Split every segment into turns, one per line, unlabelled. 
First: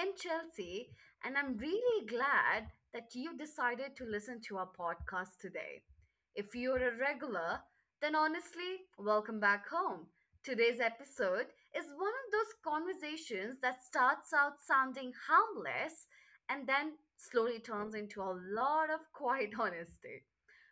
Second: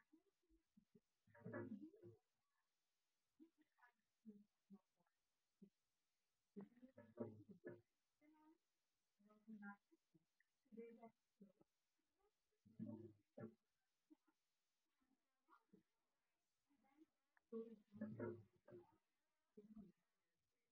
am Chelsea and I'm really glad that you decided to listen to our podcast today. If you're a regular, then honestly, welcome back home. Today's episode is one of those conversations that starts out sounding harmless and then slowly turns into a lot of quiet honesty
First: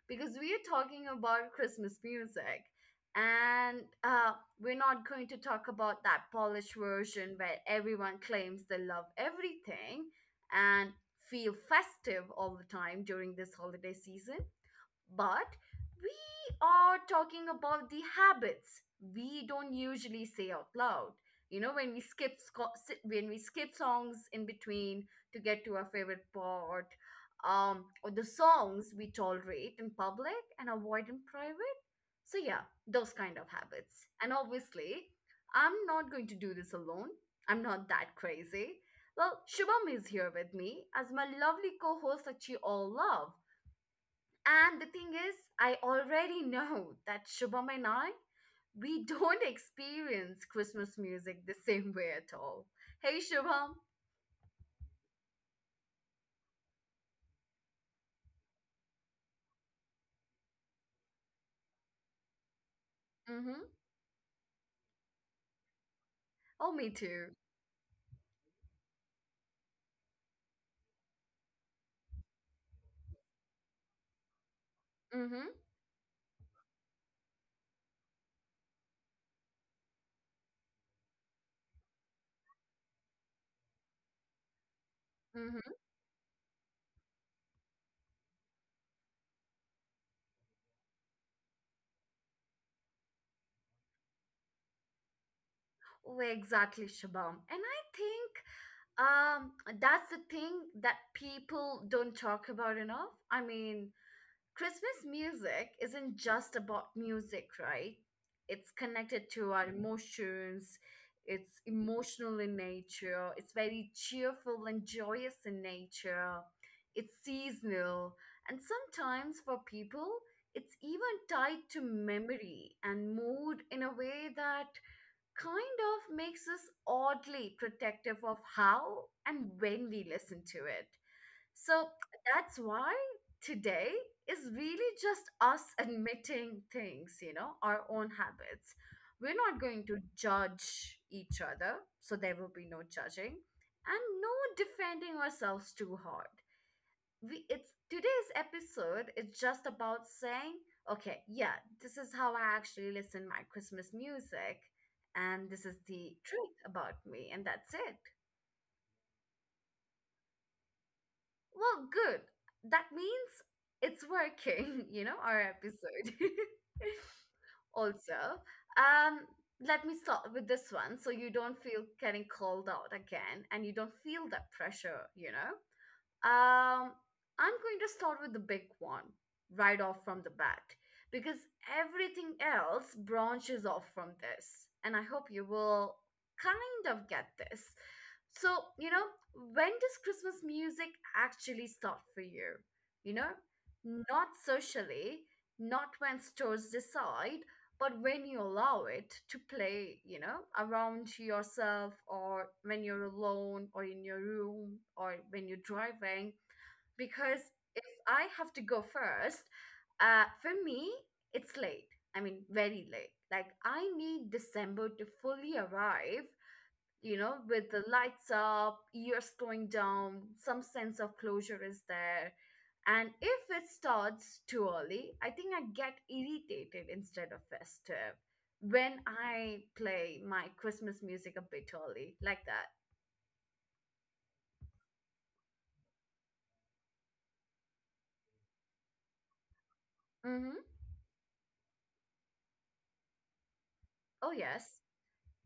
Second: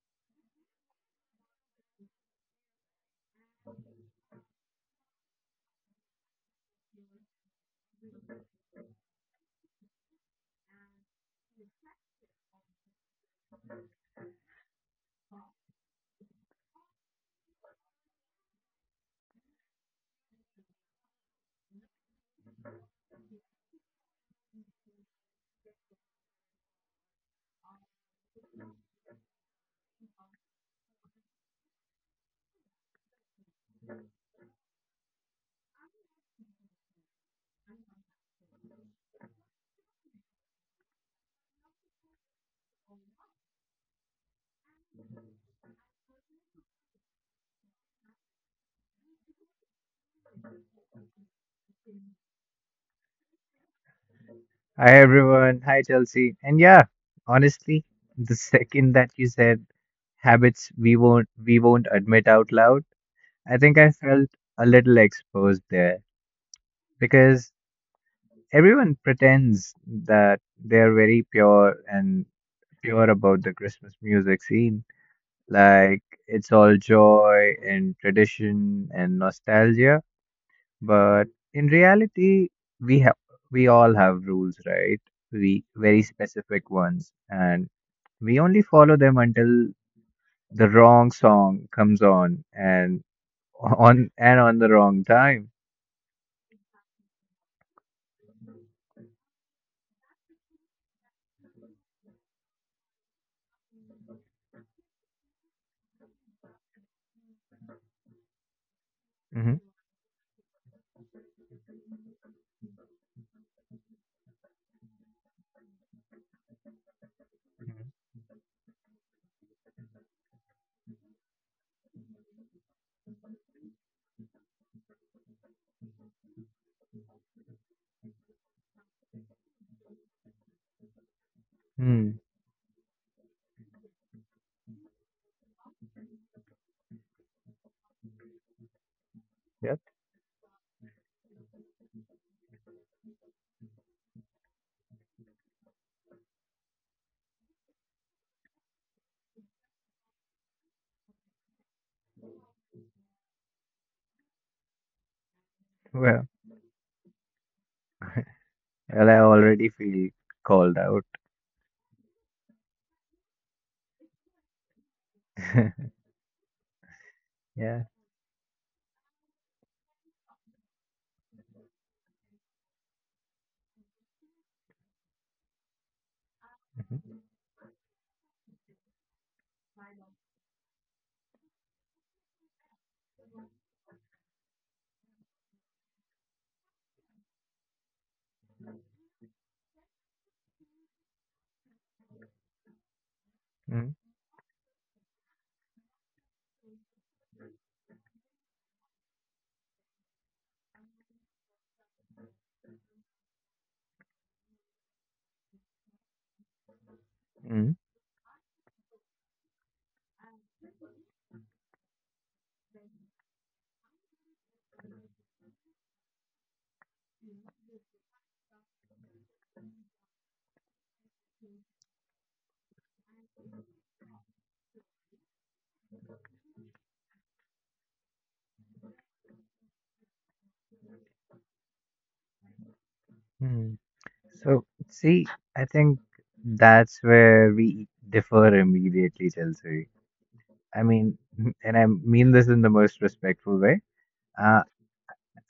because we are talking about Christmas music. And we're not going to talk about that polished version where everyone claims they love everything and feel festive all the time during this holiday season. But we are talking about the habits we don't usually say out loud. You know, when we skip when we skip songs in between to get to our favorite part, or the songs we tolerate in public and avoid in private. So yeah, those kind of habits. And obviously, I'm not going to do this alone. I'm not that crazy. Well, Shubham is here with me as my lovely co-host that you all love. And the thing is, I already know that Shubham and I, we don't experience Christmas music the same way at all. Hey, Shubham.
Hi everyone. Hi Chelsea. And yeah, honestly, the second that you said habits we won't admit out loud, I
Mm-hmm.
think I felt a little exposed there
Oh, me too.
because everyone pretends that they're very pure and pure about the Christmas music scene.
Mm-hmm.
Like it's all joy and tradition and nostalgia. But in reality, we have we all have rules, right? We
Mm-hmm.
very specific ones, and we only follow them until the wrong song comes on and on and on the wrong time.
Oh, exactly, Shubham. And I think um, that's the thing that people don't talk about enough. I mean, Christmas music isn't just about music, right? It's connected to
hmm
our emotions. It's emotional in nature. It's very cheerful and joyous in nature. It's seasonal. And sometimes for people, it's even tied to memory and mood in a way that kind of makes us oddly protective of how and when we listen to it. So
Hmm.
that's why today is really just us admitting things, you know, our own habits. We're not going
Yep.
to judge each other, so there will be no judging and no defending ourselves too hard. We it's today's episode is just about saying, okay, yeah, this is how I actually listen my Christmas music and this is the
Well,
truth about me and that's it.
well, I already feel called out.
Well, good. That means it's working, you know, our episode.
yeah.
Also, um, let me start with this one so you don't feel getting called out again and you don't feel that pressure, you know? Um,
hmm
I'm going to start with the big one right off from the bat because everything else branches off from this, and I hope you will kind of get this. So, you know, when does Christmas music actually start for you? You know,
Mm-hmm.
not socially, not when stores decide, but when you allow it to play, you know, around yourself or when you're alone or in your room or when you're driving, because
Mm-hmm.
if I have to go first, for me, it's late. I mean, very late. Like, I need December to fully arrive, you know, with the lights up, ears going down, some sense of closure is there. And if it starts too early, I think I get irritated instead of festive when I play my Christmas music a bit early, like that.
hmm So, see, I think that's where we differ immediately, Chelsea.
Mm-hmm.
I mean, and I mean this in the most respectful way.
Oh,
Uh,
yes.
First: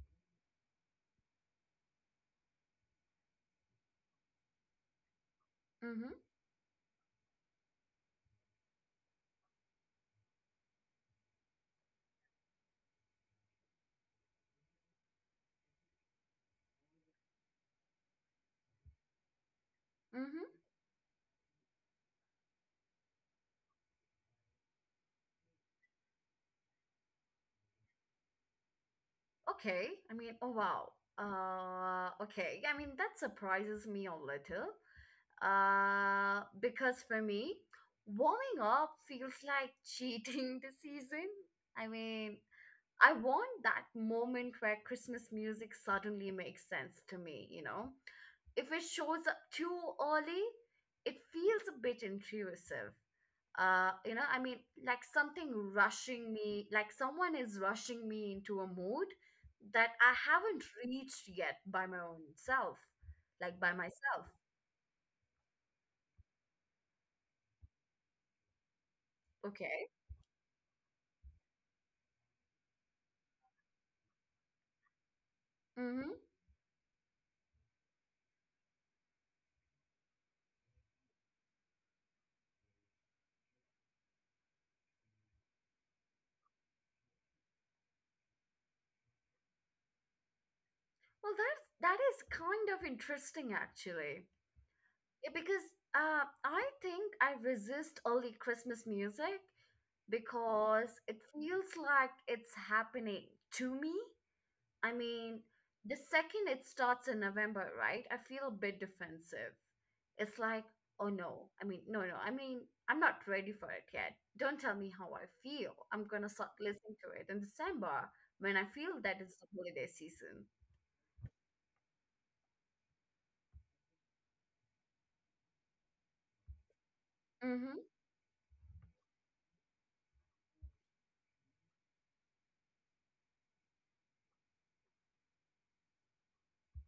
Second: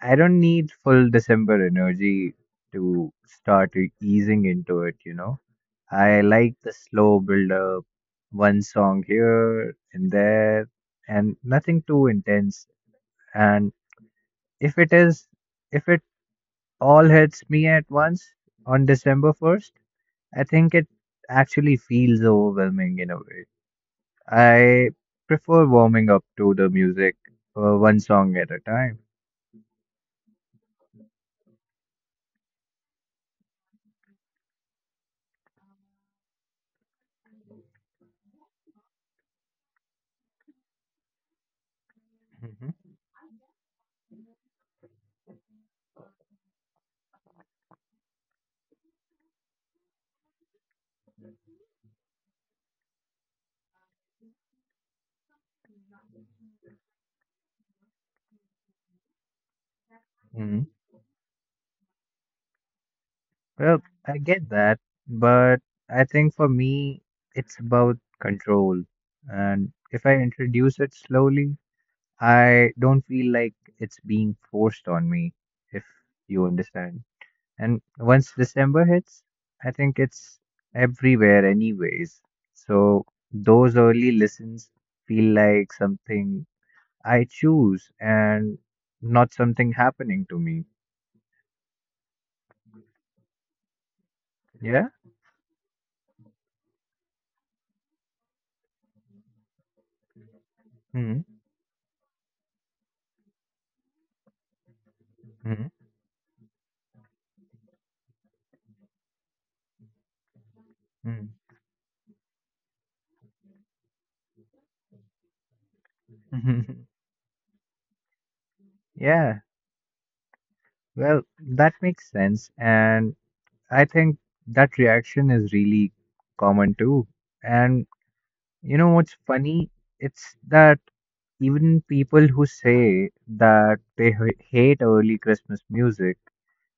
I don't need full December energy to start easing into it, you know.
Mm-hmm.
I like the slow build up, one song here and there, and nothing too intense. And if it is, if it all hits me at once on December 1st, I
Mm-hmm.
think it actually feels overwhelming in a way. I prefer warming up to the music one song at a time.
Okay. I mean, oh, wow. Okay. I mean, that surprises me a little. Because for me, warming up feels like cheating the season. I mean,
hmm
I want that moment where Christmas music suddenly makes sense to me, you know? If it shows up too early, it feels a bit intrusive. You know, I mean, like something rushing me, like someone is rushing me into a mood that I haven't
hmm
reached yet by my own self, like by
Well, I
myself.
get that, but I think for me, it's about control. And
Okay.
if I introduce it slowly, I don't feel like it's being forced on me, if
Mm-hmm.
you understand. And once December hits, I think it's everywhere, anyways. So those early listens feel like something I choose and not something happening to me.
Well, that is kind of interesting, actually.
Yeah?
Because I think I resist early Christmas music because it
Mm,
feels like it's happening to me. I mean,
mm,
the second it starts in November, right? I feel a bit defensive. It's like, oh
mm.
no. I mean, no, no. I mean, I'm not ready for it yet. Don't tell me how I feel. I'm gonna start listening to it in December when I feel that it's
yeah,
the holiday season.
well, that makes sense. And I think that reaction is really common too. And you know what's funny? It's that even people who say that they hate early Christmas music,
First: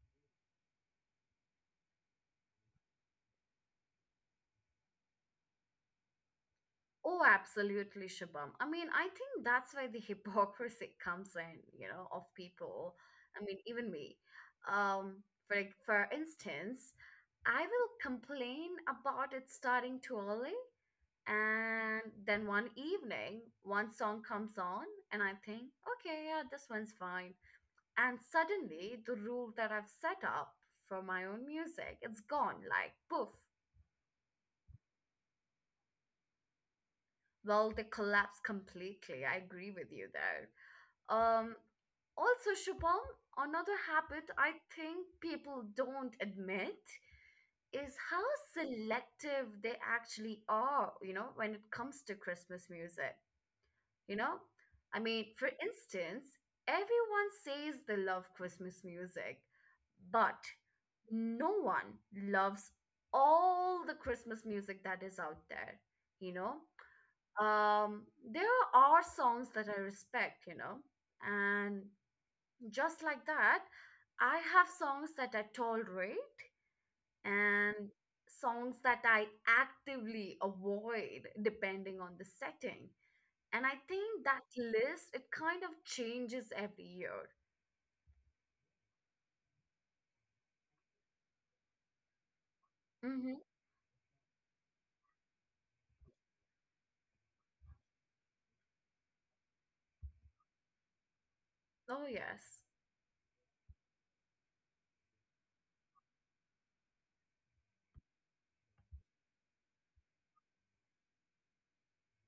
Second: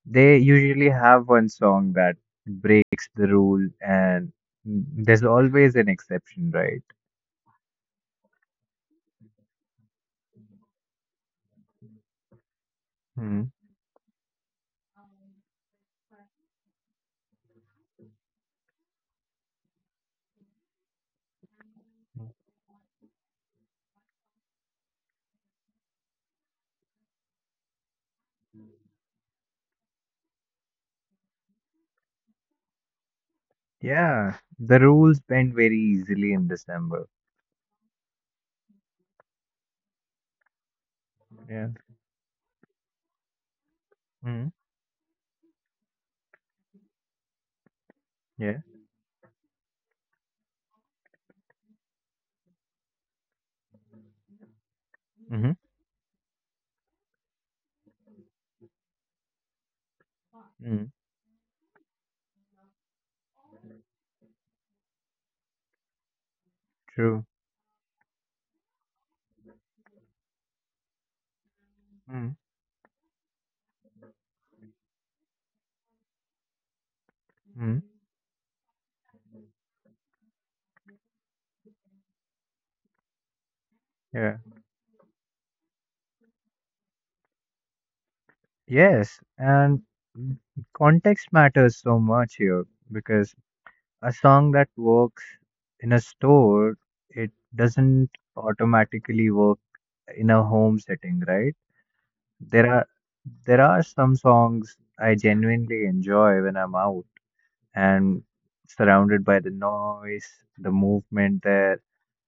they usually have one song that breaks the rule, and there's always an exception, right?
Oh, absolutely, Shabam. I mean, I think that's why the hypocrisy comes in, you know, of people.
Mm.
I mean, even me. Um, for like, for instance, I will complain about it starting too early, and then one evening, one song comes on, and I think, okay, yeah, this one's fine. And suddenly, the rule that I've set up for my own music, it's gone, like poof.
Yeah, the rules bend very easily in December.
Well, they collapse completely. I agree with you there. Um,
Yeah.
Also, Shubham, another habit
Mm,
I think people don't admit is how
yeah.
selective they actually are, you know, when it comes to Christmas music. You know, I mean, for
Mm-hmm.
instance, everyone says they love Christmas music, but
Mm,
no one loves all the Christmas music that is out there, you know?
true.
Um, there are songs that I respect, you know, and
Mm,
just like that, I have songs that I tolerate and
mm,
songs that I actively avoid depending on the setting. And I think
yeah.
that list, it kind of changes every year.
Yes, and context matters so much here because
Mm-hmm.
a song that works in a store, it doesn't automatically work in a home setting, right?
Oh, yes.
There are there are some songs I genuinely enjoy when I'm out and surrounded by the noise, the movement there.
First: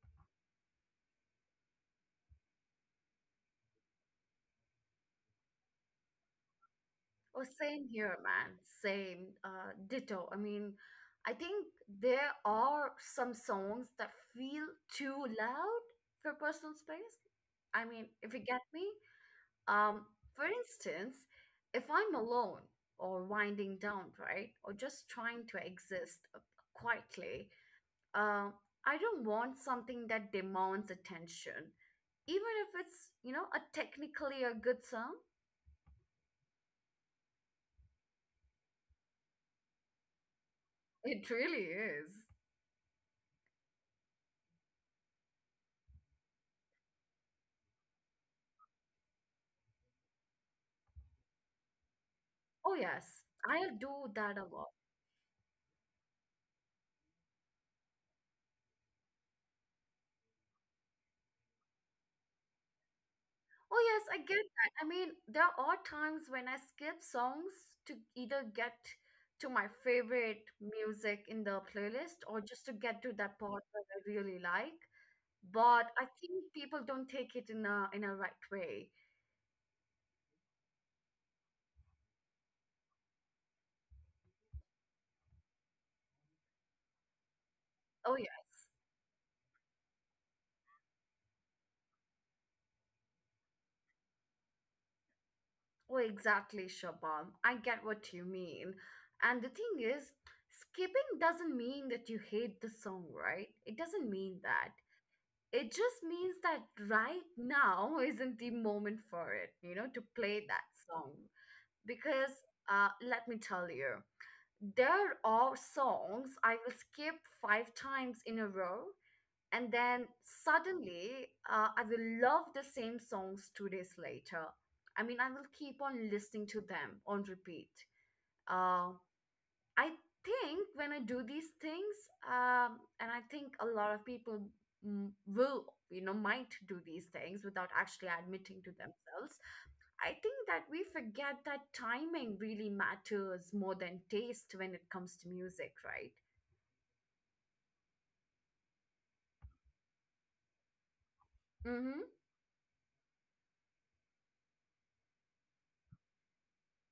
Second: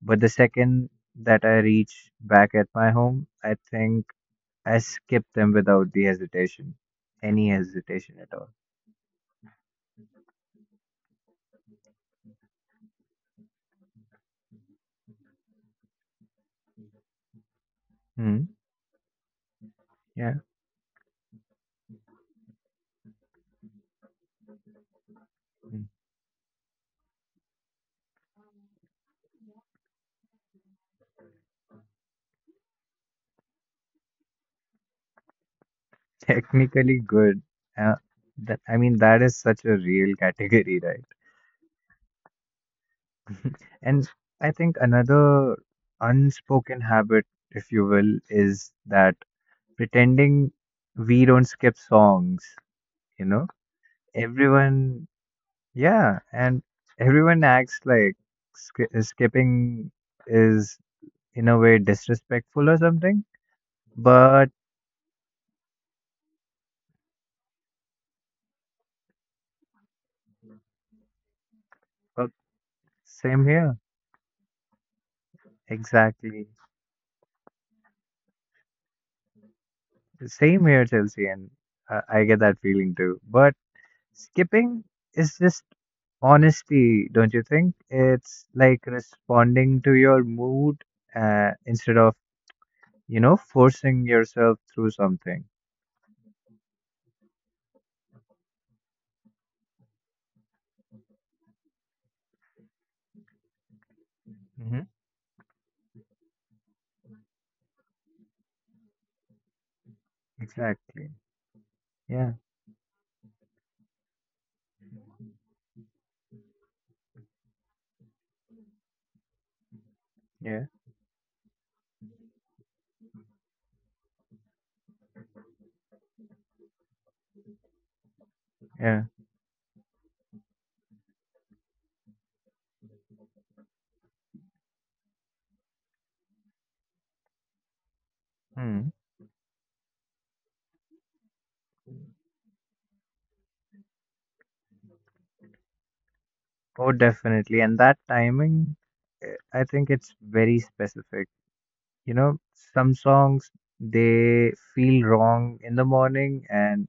But the second that I reach back at my home, I think I skip them without the hesitation,
Oh,
any
same here,
hesitation at all.
man. Same. Ditto. I mean, I think there are some songs that feel too loud for personal space. I mean, if you
Hmm.
get me, Um,
Yeah.
for instance, if I'm alone or winding down, right, or just trying to
Mm.
exist quietly, uh, I don't want something that demands attention, even if it's, you know, a technically a good song.
Technically good. Uh, I mean, that is such a real category, right?
It really is.
And I think another unspoken habit, if you will, is that pretending we don't skip songs,
Oh yes,
you know?
I'll do that a lot.
Everyone Yeah, and everyone acts like skipping is in a way disrespectful or something.
Oh, yes, I get
But
that. I mean, there are times when I skip songs to either get to my favorite music in the playlist
uh,
or just to get to that
same
part
here,
that I really like. But I
exactly.
think people don't take it in a right way.
Same here, Chelsea, and I get that feeling too. But skipping is just honesty, don't you think?
Oh,
It's
yes.
like responding to your mood instead of, you know, forcing yourself through something.
Oh, exactly, Shabam. I get what you mean. And the thing is, skipping doesn't mean that you hate the song, right? It doesn't mean that.
hmm
It just means that right now isn't the moment for it, you know, to play that song.
Exactly.
Because
Yeah,
let me tell you, there are songs I will skip five times in a row, and then
yeah,
suddenly I will love the same songs 2 days later. I mean, I will keep on listening to them on repeat. Um,
yeah.
I think when I do these things, and I think a lot of people will, you know, might do these things without actually admitting to
Hmm.
themselves. I think that we forget that timing really matters more than taste when it comes to music, right?
Oh, definitely. And that timing, I think it's very specific.
Mm-hmm.
You know, some songs they feel wrong in the morning, and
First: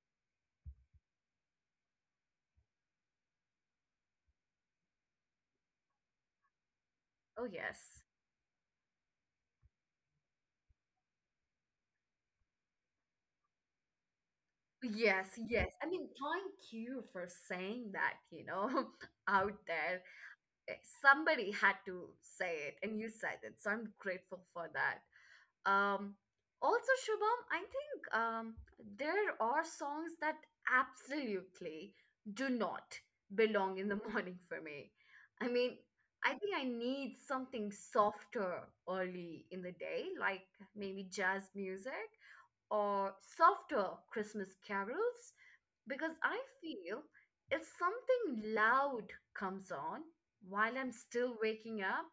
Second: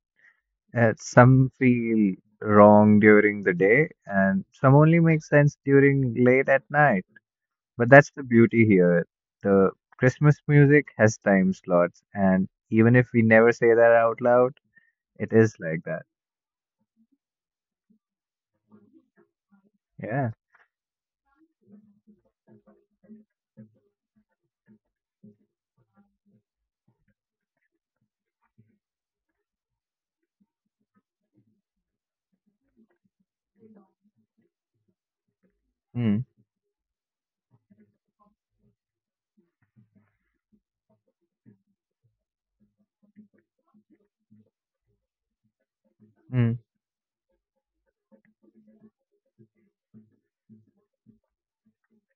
some feel wrong during the day, and some only make sense during late at night.
Oh,
But
yes.
that's the beauty here. The Christmas music has time slots, and even if we never say that out loud, it
Yes,
is
yes.
like
I
that.
mean, thank you for saying that, you know, out there.
Yeah.
Eh, Somebody had to say it, and you said it. So I'm grateful for that. Um, Also, Shubham, I think there are songs that absolutely do not belong in the morning for me. I mean,
Mm,
I think I need something softer early in the day, like maybe jazz music or softer Christmas carols, because I
mm,
feel if something loud comes on while I'm still waking up,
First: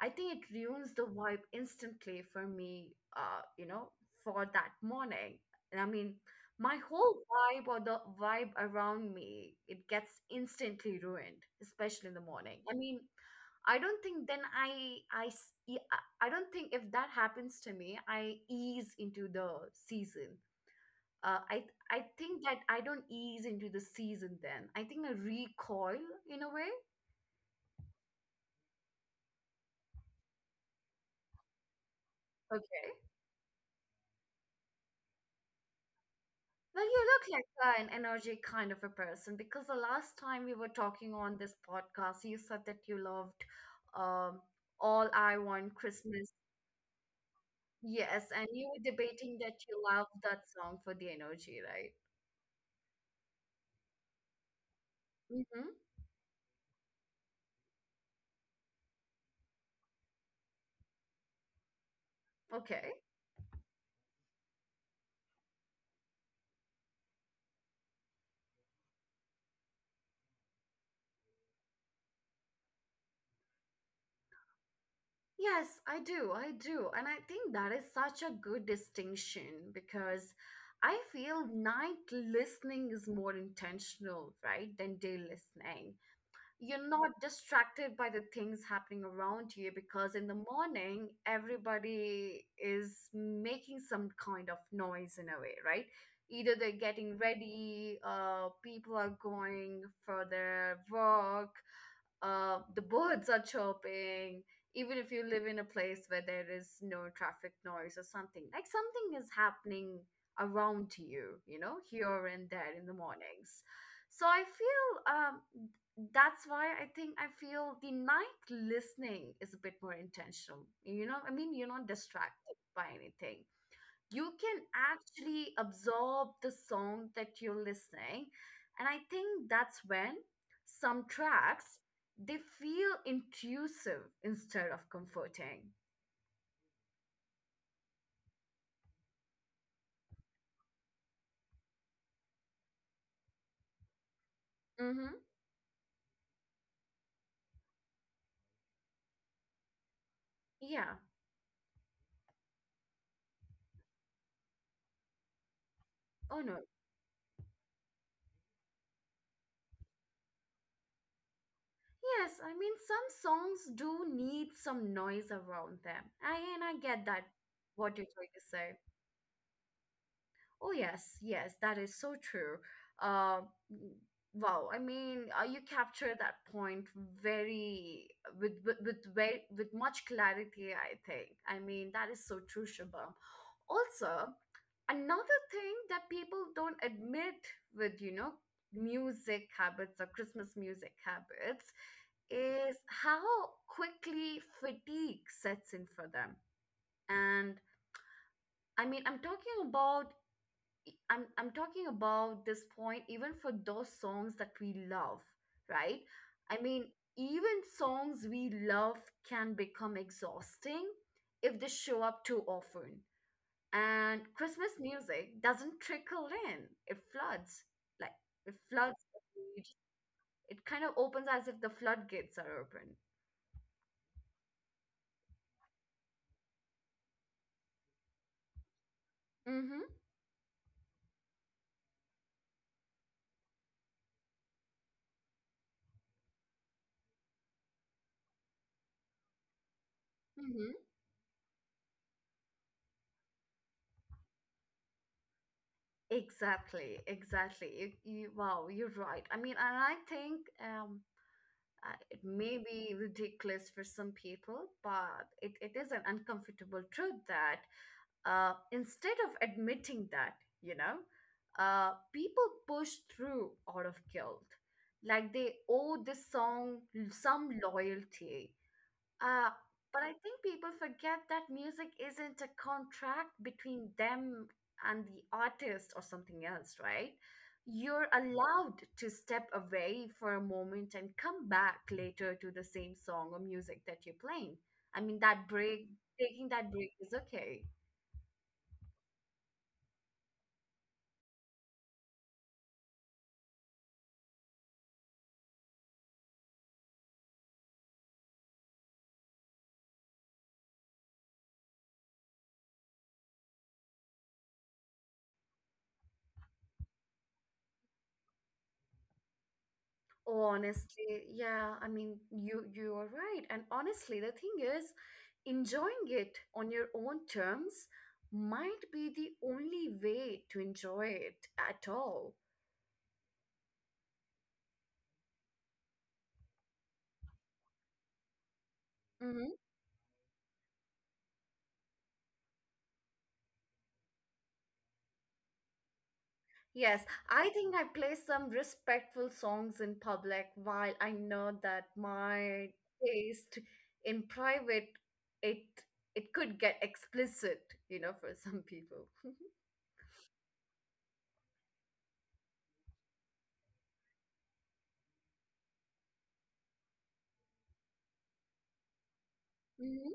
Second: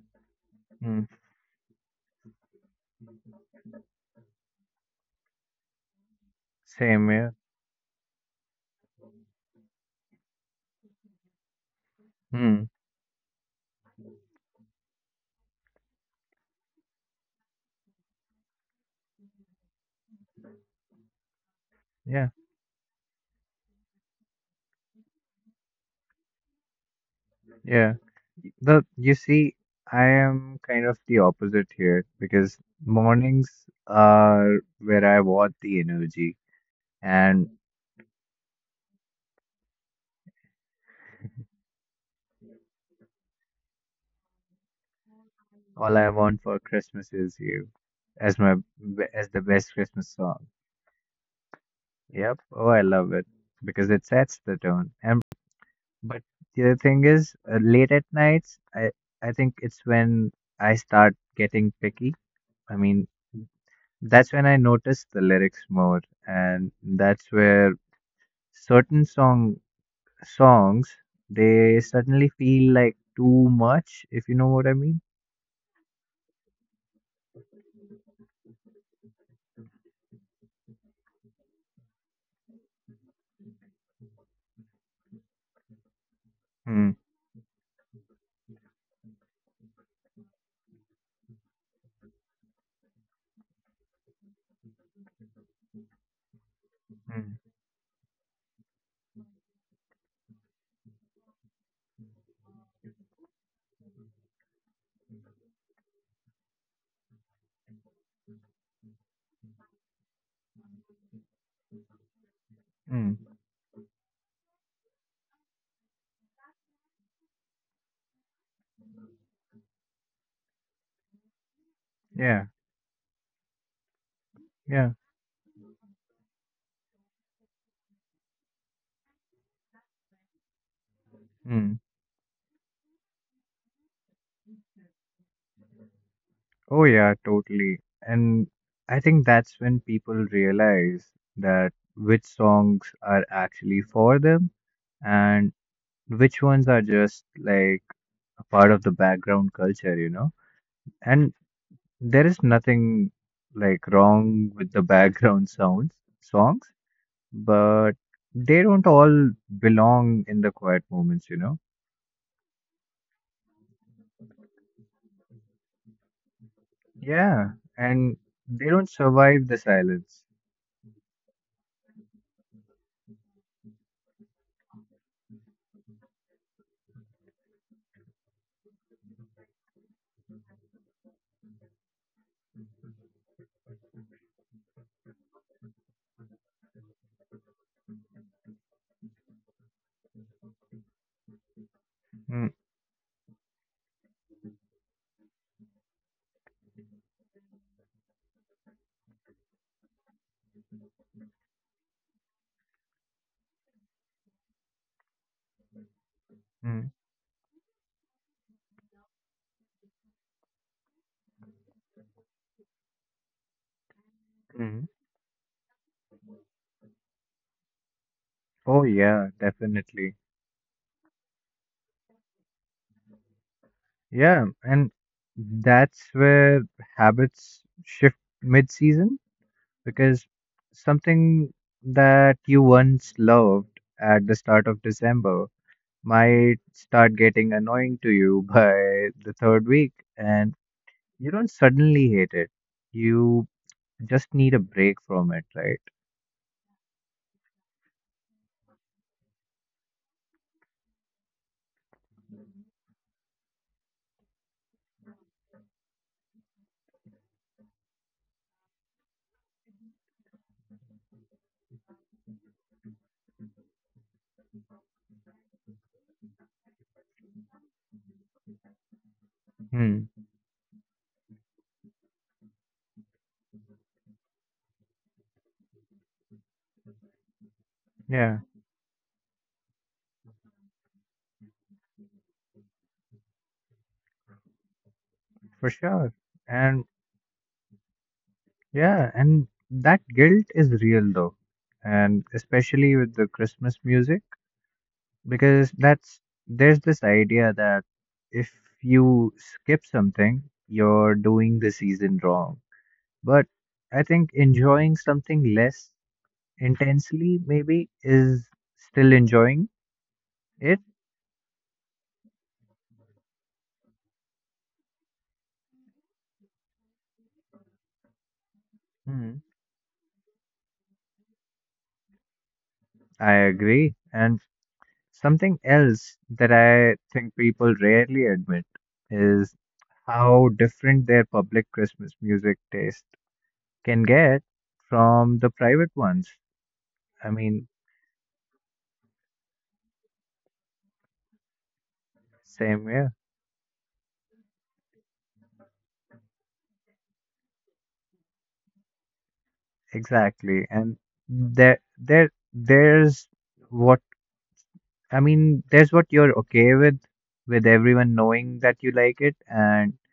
I think it ruins the
mm.
vibe instantly for me, you know, for that morning. And I mean, my
Same
whole
here.
vibe or the vibe around me, it gets instantly ruined, especially in the morning.
Mm,
I mean, I don't think then I s- e- I don't think if that happens to me, I ease into the season. Uh, I I
yeah,
think that I don't ease into the season then. I think I recoil in a way.
yeah. The you see, I am kind of the opposite here because
Okay.
mornings are where I want the energy,
Well, you look like
and
an energetic kind of a person because the last time we were talking on this podcast, you said that you loved um, All I Want
all I
Christmas.
want for Christmas is you
Yes,
as
and
my
you were
as
debating
the
that
best
you love
Christmas song.
that song for the energy, right?
Yep. Oh, I love it because it sets the tone. And
Mm-hmm.
but the other thing is, late at nights, I think it's when I start getting picky. I
Okay.
mean, that's when I notice the lyrics more, and that's where certain song. Songs, they suddenly feel like too much, if you know what I mean.
Yes, I do. I do. And I think that is such a good distinction because I feel night listening is more intentional, right, than day listening.
Hmm.
You're not distracted by the things happening around you because in the morning everybody is making some kind of noise in a way, right? Either they're getting
Hmm.
ready, people are going for their work, the birds are chirping even if you live in a place where there is no traffic noise or something, like something is happening around you, you know, here and there in the
Hmm.
mornings. So I feel that's why I think I feel the night listening is a bit more intentional. You know, I mean, you're not
Yeah.
distracted by anything. You can
Yeah.
actually absorb the song that you're listening. And I think that's when some
Hmm.
tracks they feel intrusive instead of comforting.
Oh yeah, totally. And I think that's when people realize that which songs are actually for them
Mm-hmm.
and which ones are just like a part of the background culture, you know?
Yeah.
And there is nothing like wrong with the background sounds
Oh no.
songs but they don't all belong in the quiet moments, you know?
Yes, I mean some songs do need some noise around them. I and I get that
Yeah,
what you're
and
trying to
they
say.
don't survive the silence.
Oh yes, yes, that is so true. Uh, wow, I mean, you capture that point very with much clarity, I think. I mean, that is so true, Shubham. Also, another thing that people don't admit with music habits or Christmas music habits
Mm,
is how quickly fatigue sets in for them. And I mean, I'm talking about this point even for those songs that we love, right? I mean,
mm,
even songs we love can become exhausting if they show up too often. And Christmas
mm.
music doesn't trickle in; it floods, like it
Oh,
floods.
yeah,
It
definitely.
it kind of opens as if the floodgates are open.
Yeah, and that's where habits shift mid season
Mm-hmm.
because something that you once loved at the start of December might start getting annoying to you by the third week, and
Mm-hmm.
you don't suddenly hate it you just need a break from it, right?
Exactly, exactly. Wow, you're right. I mean, and I think it may be ridiculous for some people, but it is an uncomfortable truth that instead of admitting that, you know, people push through out of guilt. Like they owe this song some loyalty, uh, but
Hmm.
I think people forget that music isn't a contract between them and the artist or something else, right? You're
Yeah,
allowed to step away for a moment and come back later to the same song or music that you're playing. I mean,
for sure.
taking that
And
break is okay.
yeah, and that guilt is real though. And especially with the Christmas music, because that's there's this idea that if you skip something, you're doing the season wrong. But I think enjoying something less intensely maybe is still enjoying it.
Honestly, yeah, I mean, you are right. And honestly, the thing is, enjoying it on your own terms might be the
Hmm.
only way to enjoy it at all.
I agree. And Something else that I think people rarely admit is
Hmm.
how different their public Christmas music taste can get from the private ones.
Yes,
I
I
mean,
think I play some respectful songs in public while I know that my
same here,
taste in private, it it could get explicit, you know, for some people.
exactly. And there's what I mean. There's what you're okay with everyone knowing that you like it, and
Mm-hmm.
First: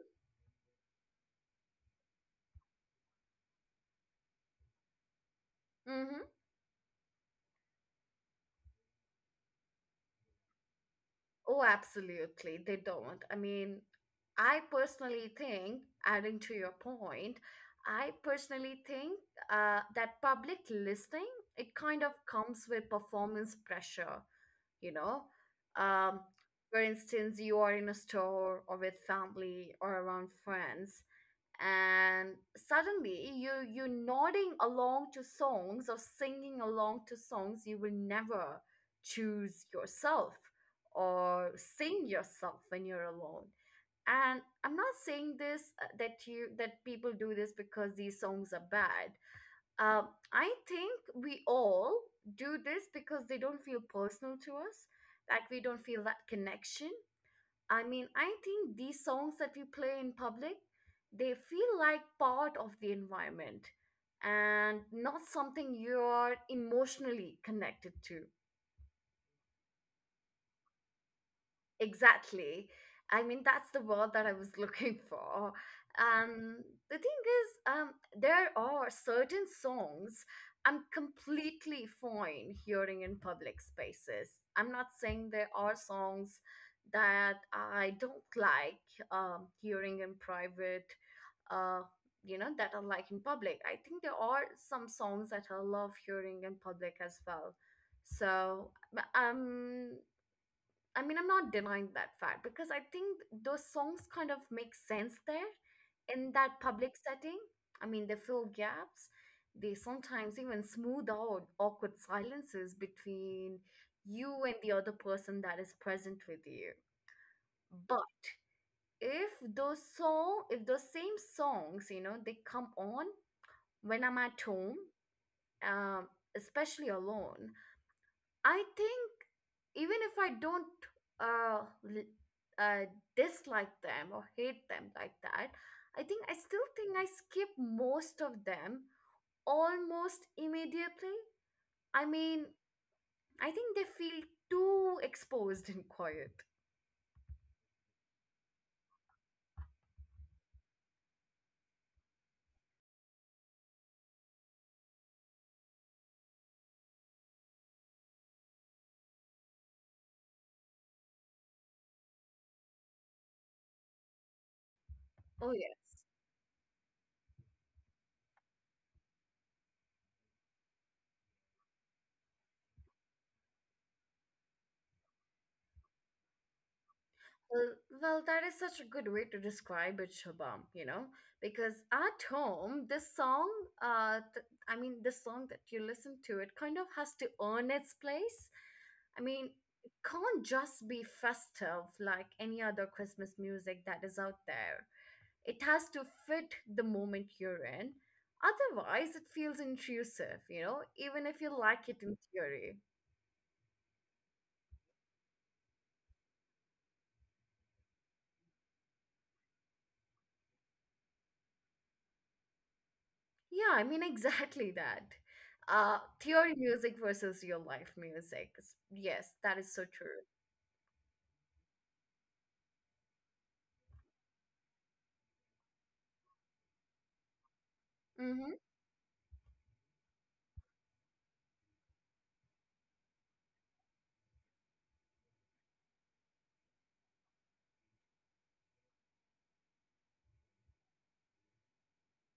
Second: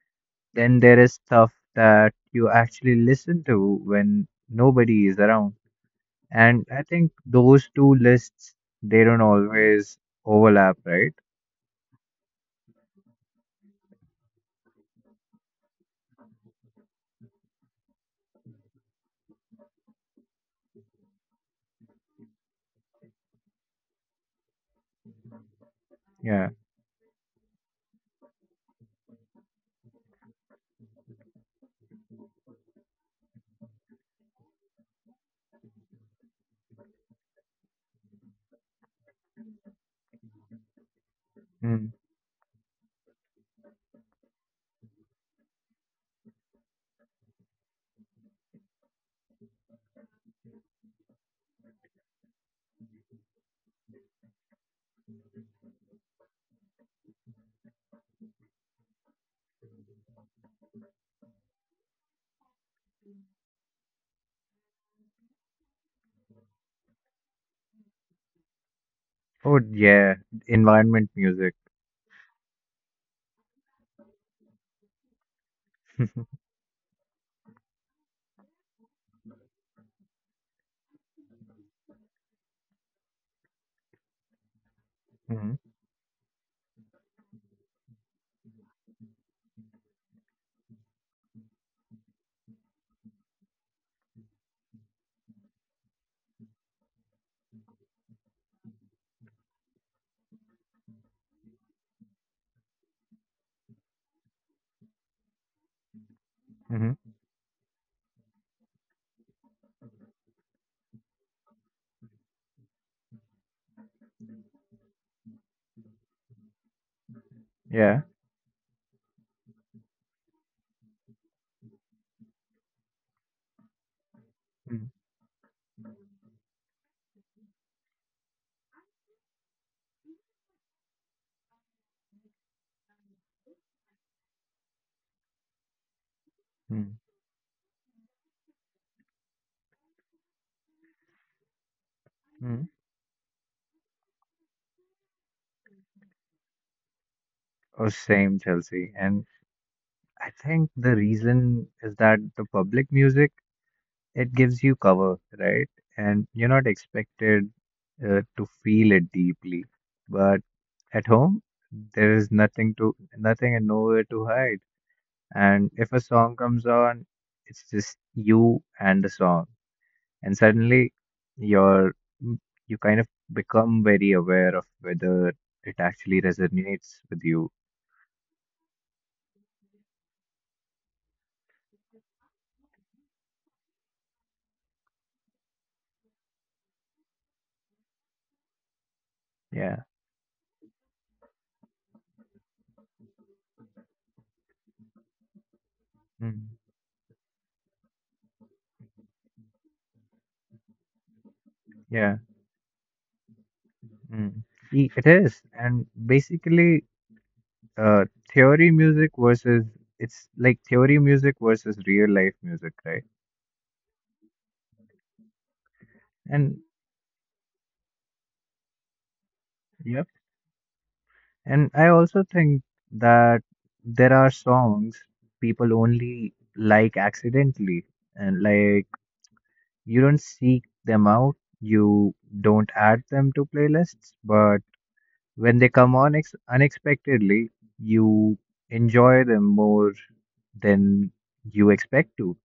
then there is stuff that you actually listen to when nobody is around. And I think those two lists, they don't always overlap, right?
Oh, absolutely. They don't. I mean, I personally think, adding to your point, I personally think that public listening, it kind of comes with performance pressure, you know um,
Yeah.
for instance, you are in a store or with family or around friends, and suddenly you're nodding along to songs or singing along to songs you will never choose yourself or
Mm.
sing yourself when you're alone. And I'm not saying this that people do this because these songs are bad. uh, I think we all do this because they don't feel personal to us. Like we don't feel that connection. I mean, I think these songs that we play in public, they feel like part of the environment and not something you're emotionally connected to.
Oh, yeah. Environment music.
Exactly. I mean, that's the word that I was looking for. Um, the thing is, there are certain songs I'm completely fine hearing in public spaces. I'm not saying
Mm-hmm.
there are songs that I don't like hearing in private, uh, you know, that I like in public. I think there are some songs that I love hearing in public as well. So, um, I mean, I'm not denying that fact because I think those songs kind of make sense there in that public
Mm-hmm.
setting. I mean, they fill gaps. They sometimes even smooth out awkward silences between you and the other person that is present with you.
Yeah.
But if those same songs, you know, they come on when I'm at home,
Mm-hmm.
um, especially alone, I think even if I don't uh, l- uh, dislike them or hate them like that, I still think I skip most of them almost immediately. I mean,
Mm-hmm.
I think they feel too exposed and quiet.
Oh, same, Chelsea. And I think the reason is that the public music, it gives you cover, right? And you're not expected to feel it deeply. But at home, there is nothing and nowhere to hide.
Oh,
And if a
yes.
song comes on, it's just you and the song. And suddenly you're you kind of become very aware of whether it actually resonates with you.
Well, well, that is such a good way to describe it, Shabam, you know, because at home, this song, I mean, this song that you listen to, it kind of has to earn its place. I mean,
Yeah.
it can't just be festive like any other Christmas music that is out there. It has to
Mm.
fit the moment you're in. Otherwise, it feels intrusive, you know, even if you like it
Yeah.
in theory.
Mm. E- It is. And basically, uh, theory music versus it's like theory music versus real life music, right?
Yeah, I mean, exactly that.
And
Theory music versus real life music. S- Yes, that is so true.
And I also think that there are songs people only like accidentally, and
Hmm.
like you don't seek them out, you don't add them to playlists, but when they come on ex unexpectedly, you enjoy them more than you expect to.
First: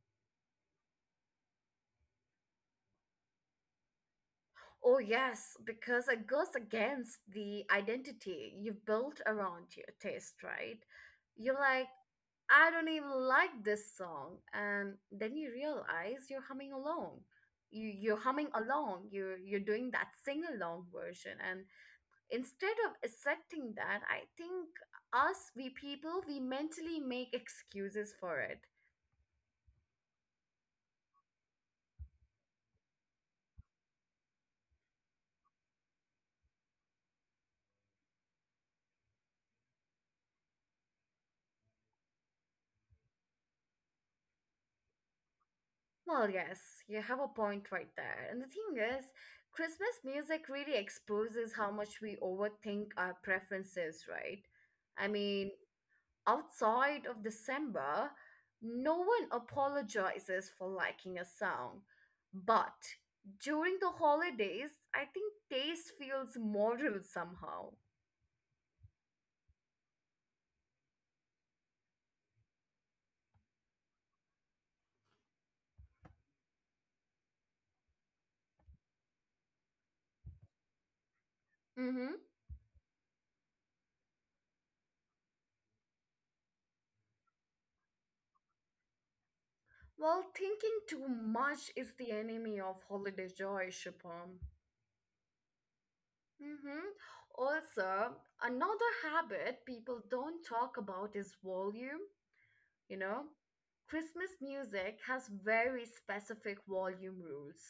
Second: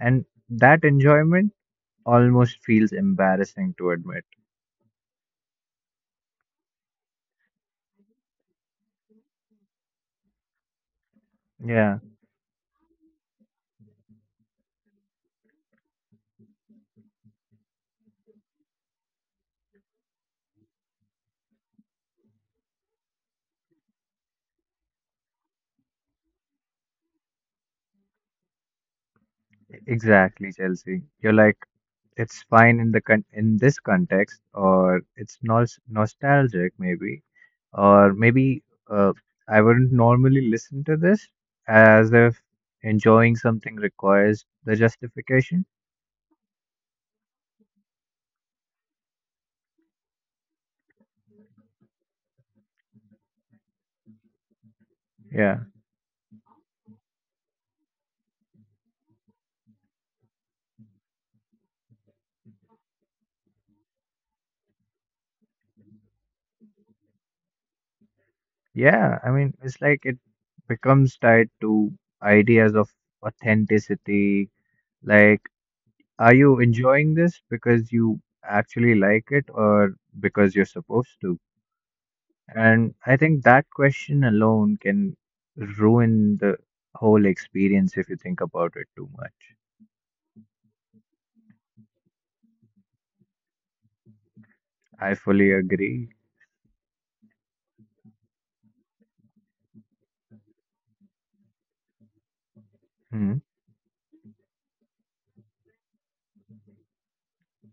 And that enjoyment almost feels embarrassing to admit.
Oh, yes, because it goes against the identity you've built around your taste, right? You're like,
Yeah,
I don't even like this song. And then you realize you're humming along. You, you're humming along. You're doing that sing along version. And instead of accepting that, I think us, we people, we mentally make excuses for it.
exactly, Chelsea. You're like, it's fine in the in this context or it's nostalgic maybe or maybe uh, I wouldn't normally listen to this as if enjoying something requires the justification
Well, yes, you have a point right there. And the thing is, Christmas music really exposes how much we overthink our preferences, right? I mean,
yeah
outside of December, no one apologizes for liking a song. But during the holidays, I think taste feels moral somehow.
yeah I mean it's like it becomes tied to ideas of authenticity like are you enjoying this because you actually like it or because you're supposed to.
Mm-hmm.
And I think that question alone can ruin the whole experience if you think about it too much.
Well, thinking too much is the enemy of holiday joy, Shubham.
I fully agree.
Hmm. Also, another habit people don't talk about is volume. You know,
Hmm.
Christmas music has very specific volume rules.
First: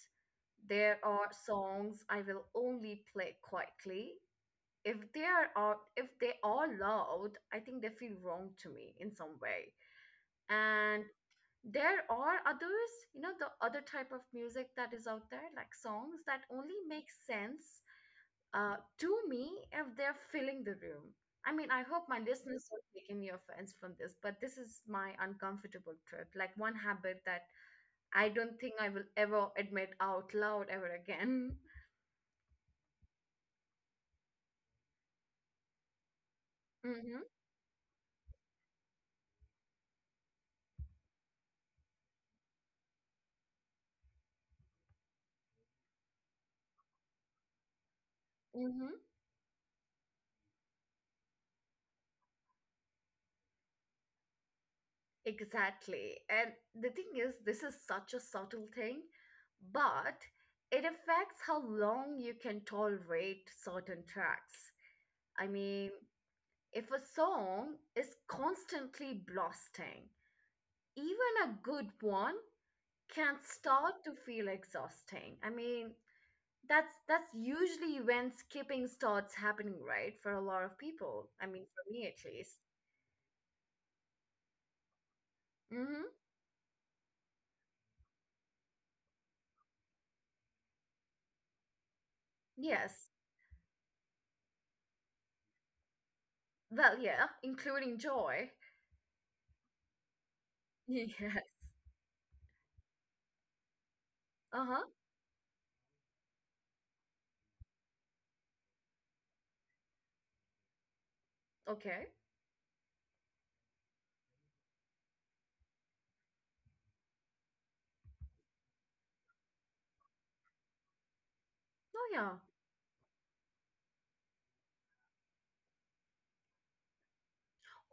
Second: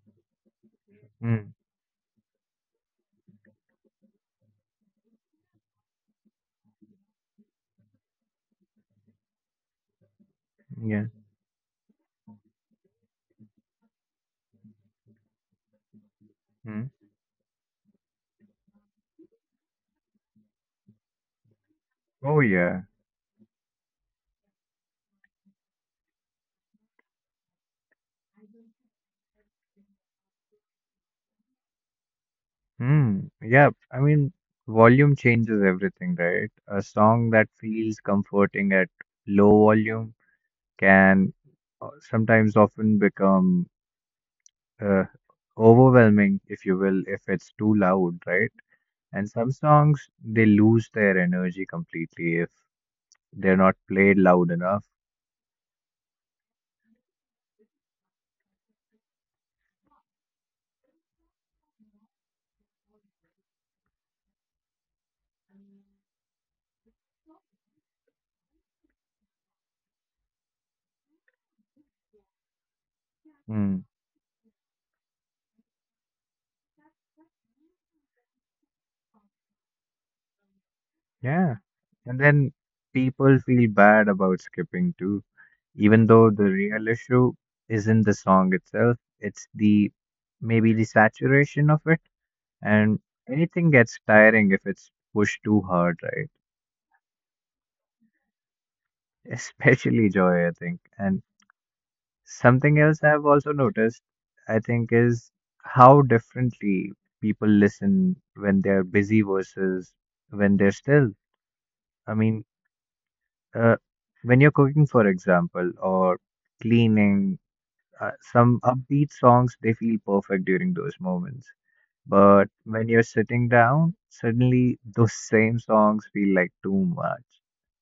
There are
Hmm.
songs I will only play quietly. If they are out, if they are loud, I think they feel wrong to me in some way. And
Yeah.
there are others, you know, the other type of music that is out there, like songs that only
Hmm.
make sense to me if they're filling the room. I mean, I hope my
Oh,
listeners
yeah.
don't take any offense from this, but this is my uncomfortable truth, like one habit that I don't think I will ever admit out loud ever again.
Hmm. Yeah. I mean, volume changes everything, right? A
Mm-hmm.
song that feels comforting at low volume can sometimes often become uh, overwhelming, if you will, if it's too loud, right? And some songs, they lose their energy completely if They're not played loud enough.
Exactly. And the thing is, this is such a subtle thing, but it affects how long you can tolerate certain tracks. I mean, if a song is constantly blasting, even a good one can
Hmm.
start to feel exhausting. I mean, that's usually when skipping starts happening, right? For a lot of people. I mean,
Yeah.
for me at
And
least.
then people feel bad about skipping too,
Mm-hmm.
even though the real issue isn't the song itself, it's the maybe the saturation of it.
Yes.
And anything gets tiring if it's pushed too hard, right?
Well, yeah, including joy.
Especially joy, I think.
Yeah.
And something else I've also noticed, I
Uh-huh.
think, is how differently people listen when they're busy versus when they're still.
Okay.
I mean, Uh, when you're cooking, for example, or cleaning, some upbeat songs, they feel perfect during those moments.
Oh yeah.
But when you're sitting down, suddenly those same songs feel like too much.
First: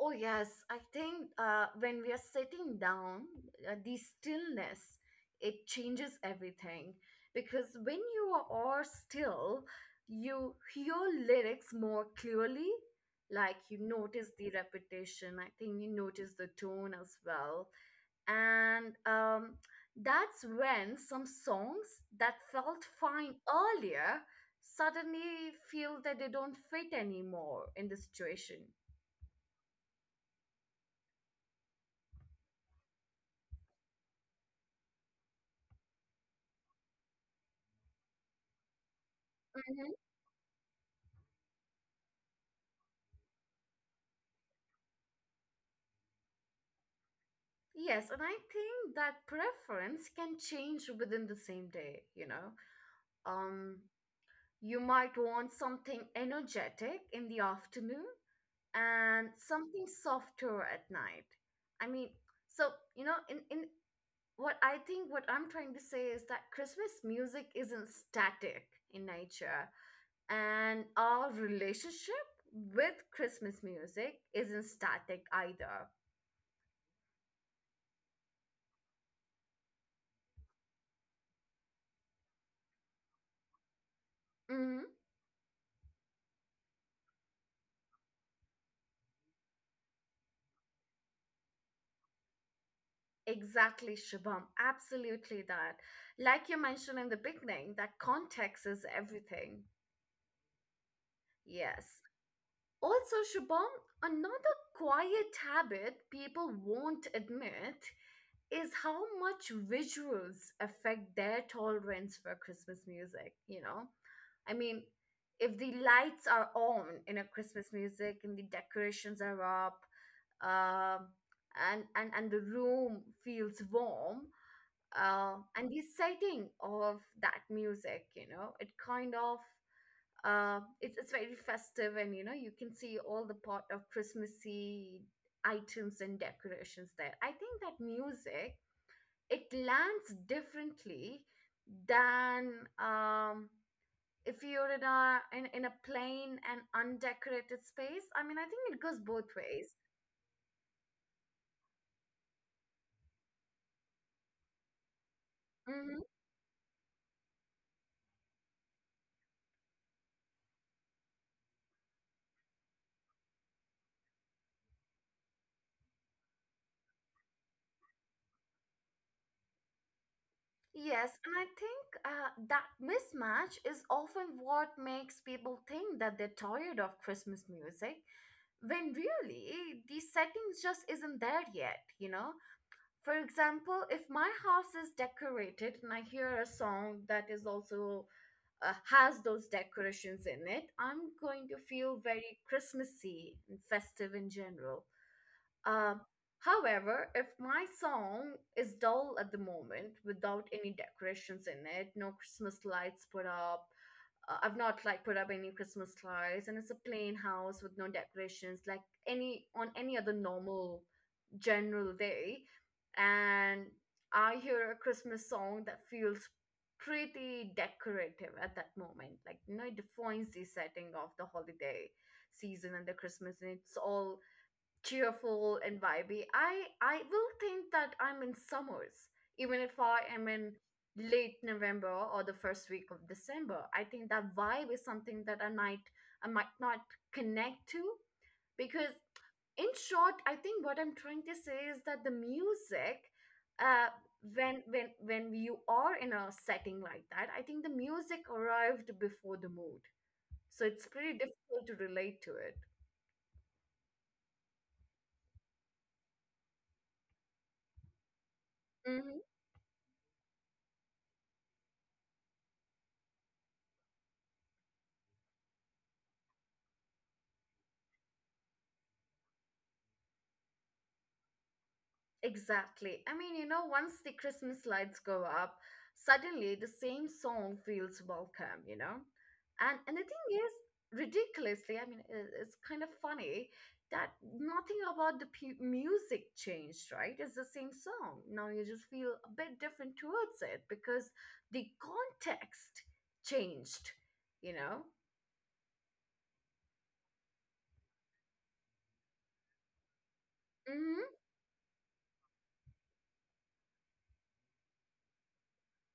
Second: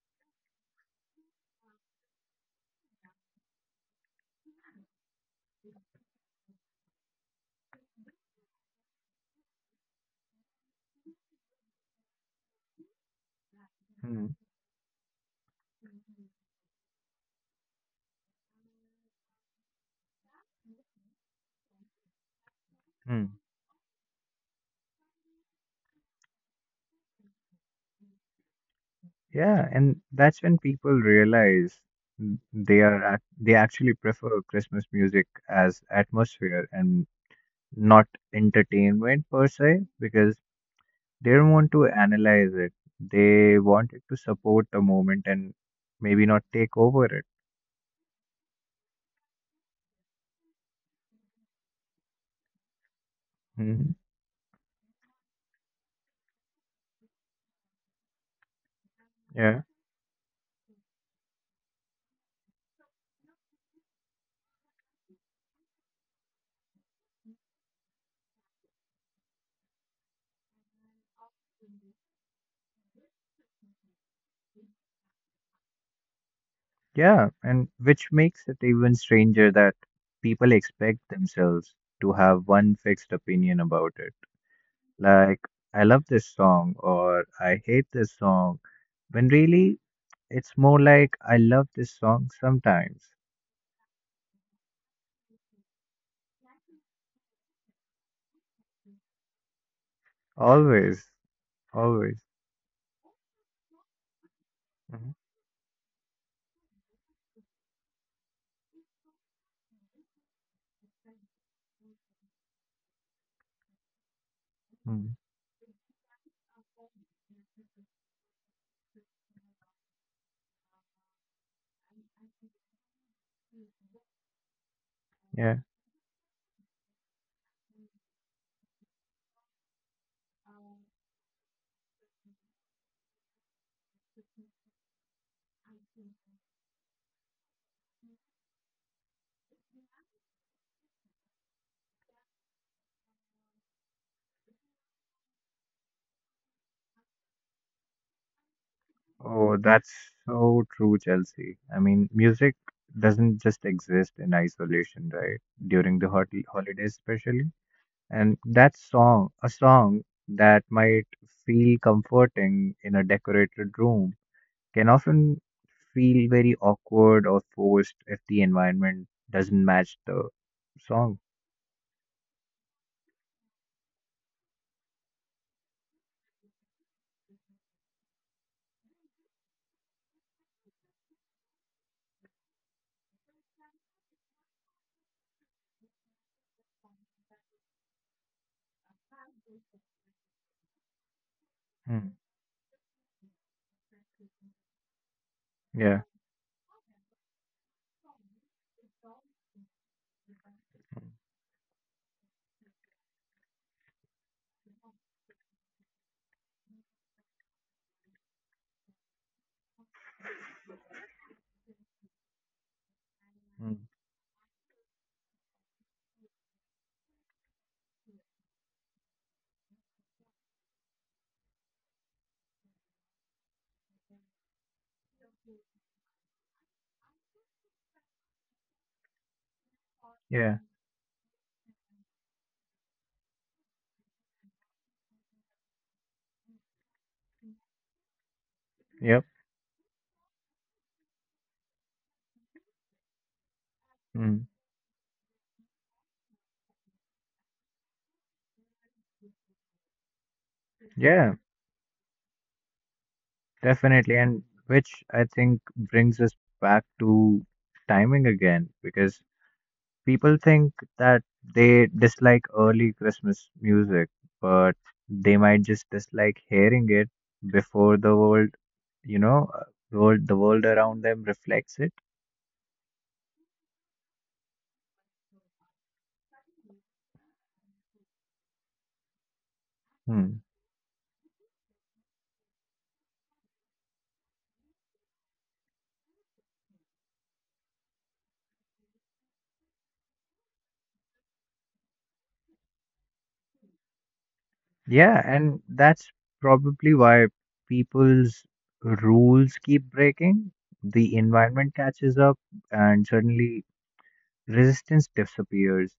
Oh yes. I think when we are sitting down, the stillness, it changes everything because when you are still, you hear lyrics more clearly. Like you
Hmm.
notice the repetition. I think you notice the tone as well. And That's when some songs that felt
Hmm.
fine earlier suddenly feel that they don't fit anymore in the situation.
Yeah, and that's when people realize they actually prefer Christmas music as atmosphere and not entertainment per se,
Mhm.
because They don't want to analyze it. They wanted to support the moment and maybe not take over it.
Yes, and I think that preference can change within the same day, you know. Um,
hmm
you might want something energetic in the afternoon and
Yeah.
something softer at night. I mean, so you know, in what I'm trying to say is that Christmas music isn't static in nature, and our relationship with Christmas music isn't static either.
Yeah. And which makes it even stranger that people expect themselves to have one fixed opinion about it.
Hmm.
Like, I love this song or I hate this song. When really, it's more like I love this song sometimes.
Exactly, Shabam. Absolutely that. Like you mentioned in the beginning, that context is everything.
Always.
Yes.
Always.
Also, Shubham, another
hmm
quiet habit people won't admit is how much visuals affect their tolerance for Christmas music, you know? I mean,
hmm
if the lights are on in a Christmas music and the decorations are up, um, and the room feels warm,
Yeah.
and the setting of that music, you know, it kind of it's very festive, and you know you can see all the pot of Christmassy items and decorations there. I think that music, it lands differently than if you're in a in a plain and undecorated space. I mean, I think it goes both
Oh,
ways.
that's so true, Chelsea. I mean, music doesn't just exist in isolation, right? During
Hmm.
the hot holidays, especially. And that song, a song that might feel comforting in a decorated room, can often feel very awkward or forced if the environment doesn't match the
Yes,
song.
and I think that mismatch is often what makes people think that they're tired of Christmas music when really the settings just isn't there yet, you know? For example, if my house is decorated and I hear a song that is also has those decorations in it, I'm going to feel
Mm,
very Christmassy and festive in general.
yeah.
Um, However, if my song is dull at the moment without any decorations in it, no Christmas lights put up, I've not like put up any Christmas lights, and it's a plain house with no decorations, like any other normal general day. And
Mm,
I hear a Christmas song that feels pretty decorative at that moment. Like, you know, it defines the setting of the holiday season and the Christmas, and it's all cheerful and vibey. I will think that I'm in summers, even if I am in
yeah.
late November or the first week of December. I think that vibe is something that I might not connect to because,
Yep.
in short, I think what I'm trying to say is that the music, uh,
Mm,
when you are in a setting like that, I think the music arrived before the mood, so it's pretty
yeah.
difficult to relate to it.
Definitely, and which I think brings us back to timing again, because
Mm-hmm.
people think that they dislike early Christmas music, but they might just dislike hearing it before the world, you know, uh, the world around them reflects it.
Exactly. I mean, you know, once the Christmas lights go up, suddenly the same song feels welcome, you know? And the thing
Hmm.
is, ridiculously, I mean, it's kind of funny that nothing about the music changed, right? It's the same song. Now you just feel a bit different towards it because the context changed, you know?
Yeah, and that's probably why people's rules keep breaking. The
Mm-hmm.
environment catches up, and suddenly resistance disappears.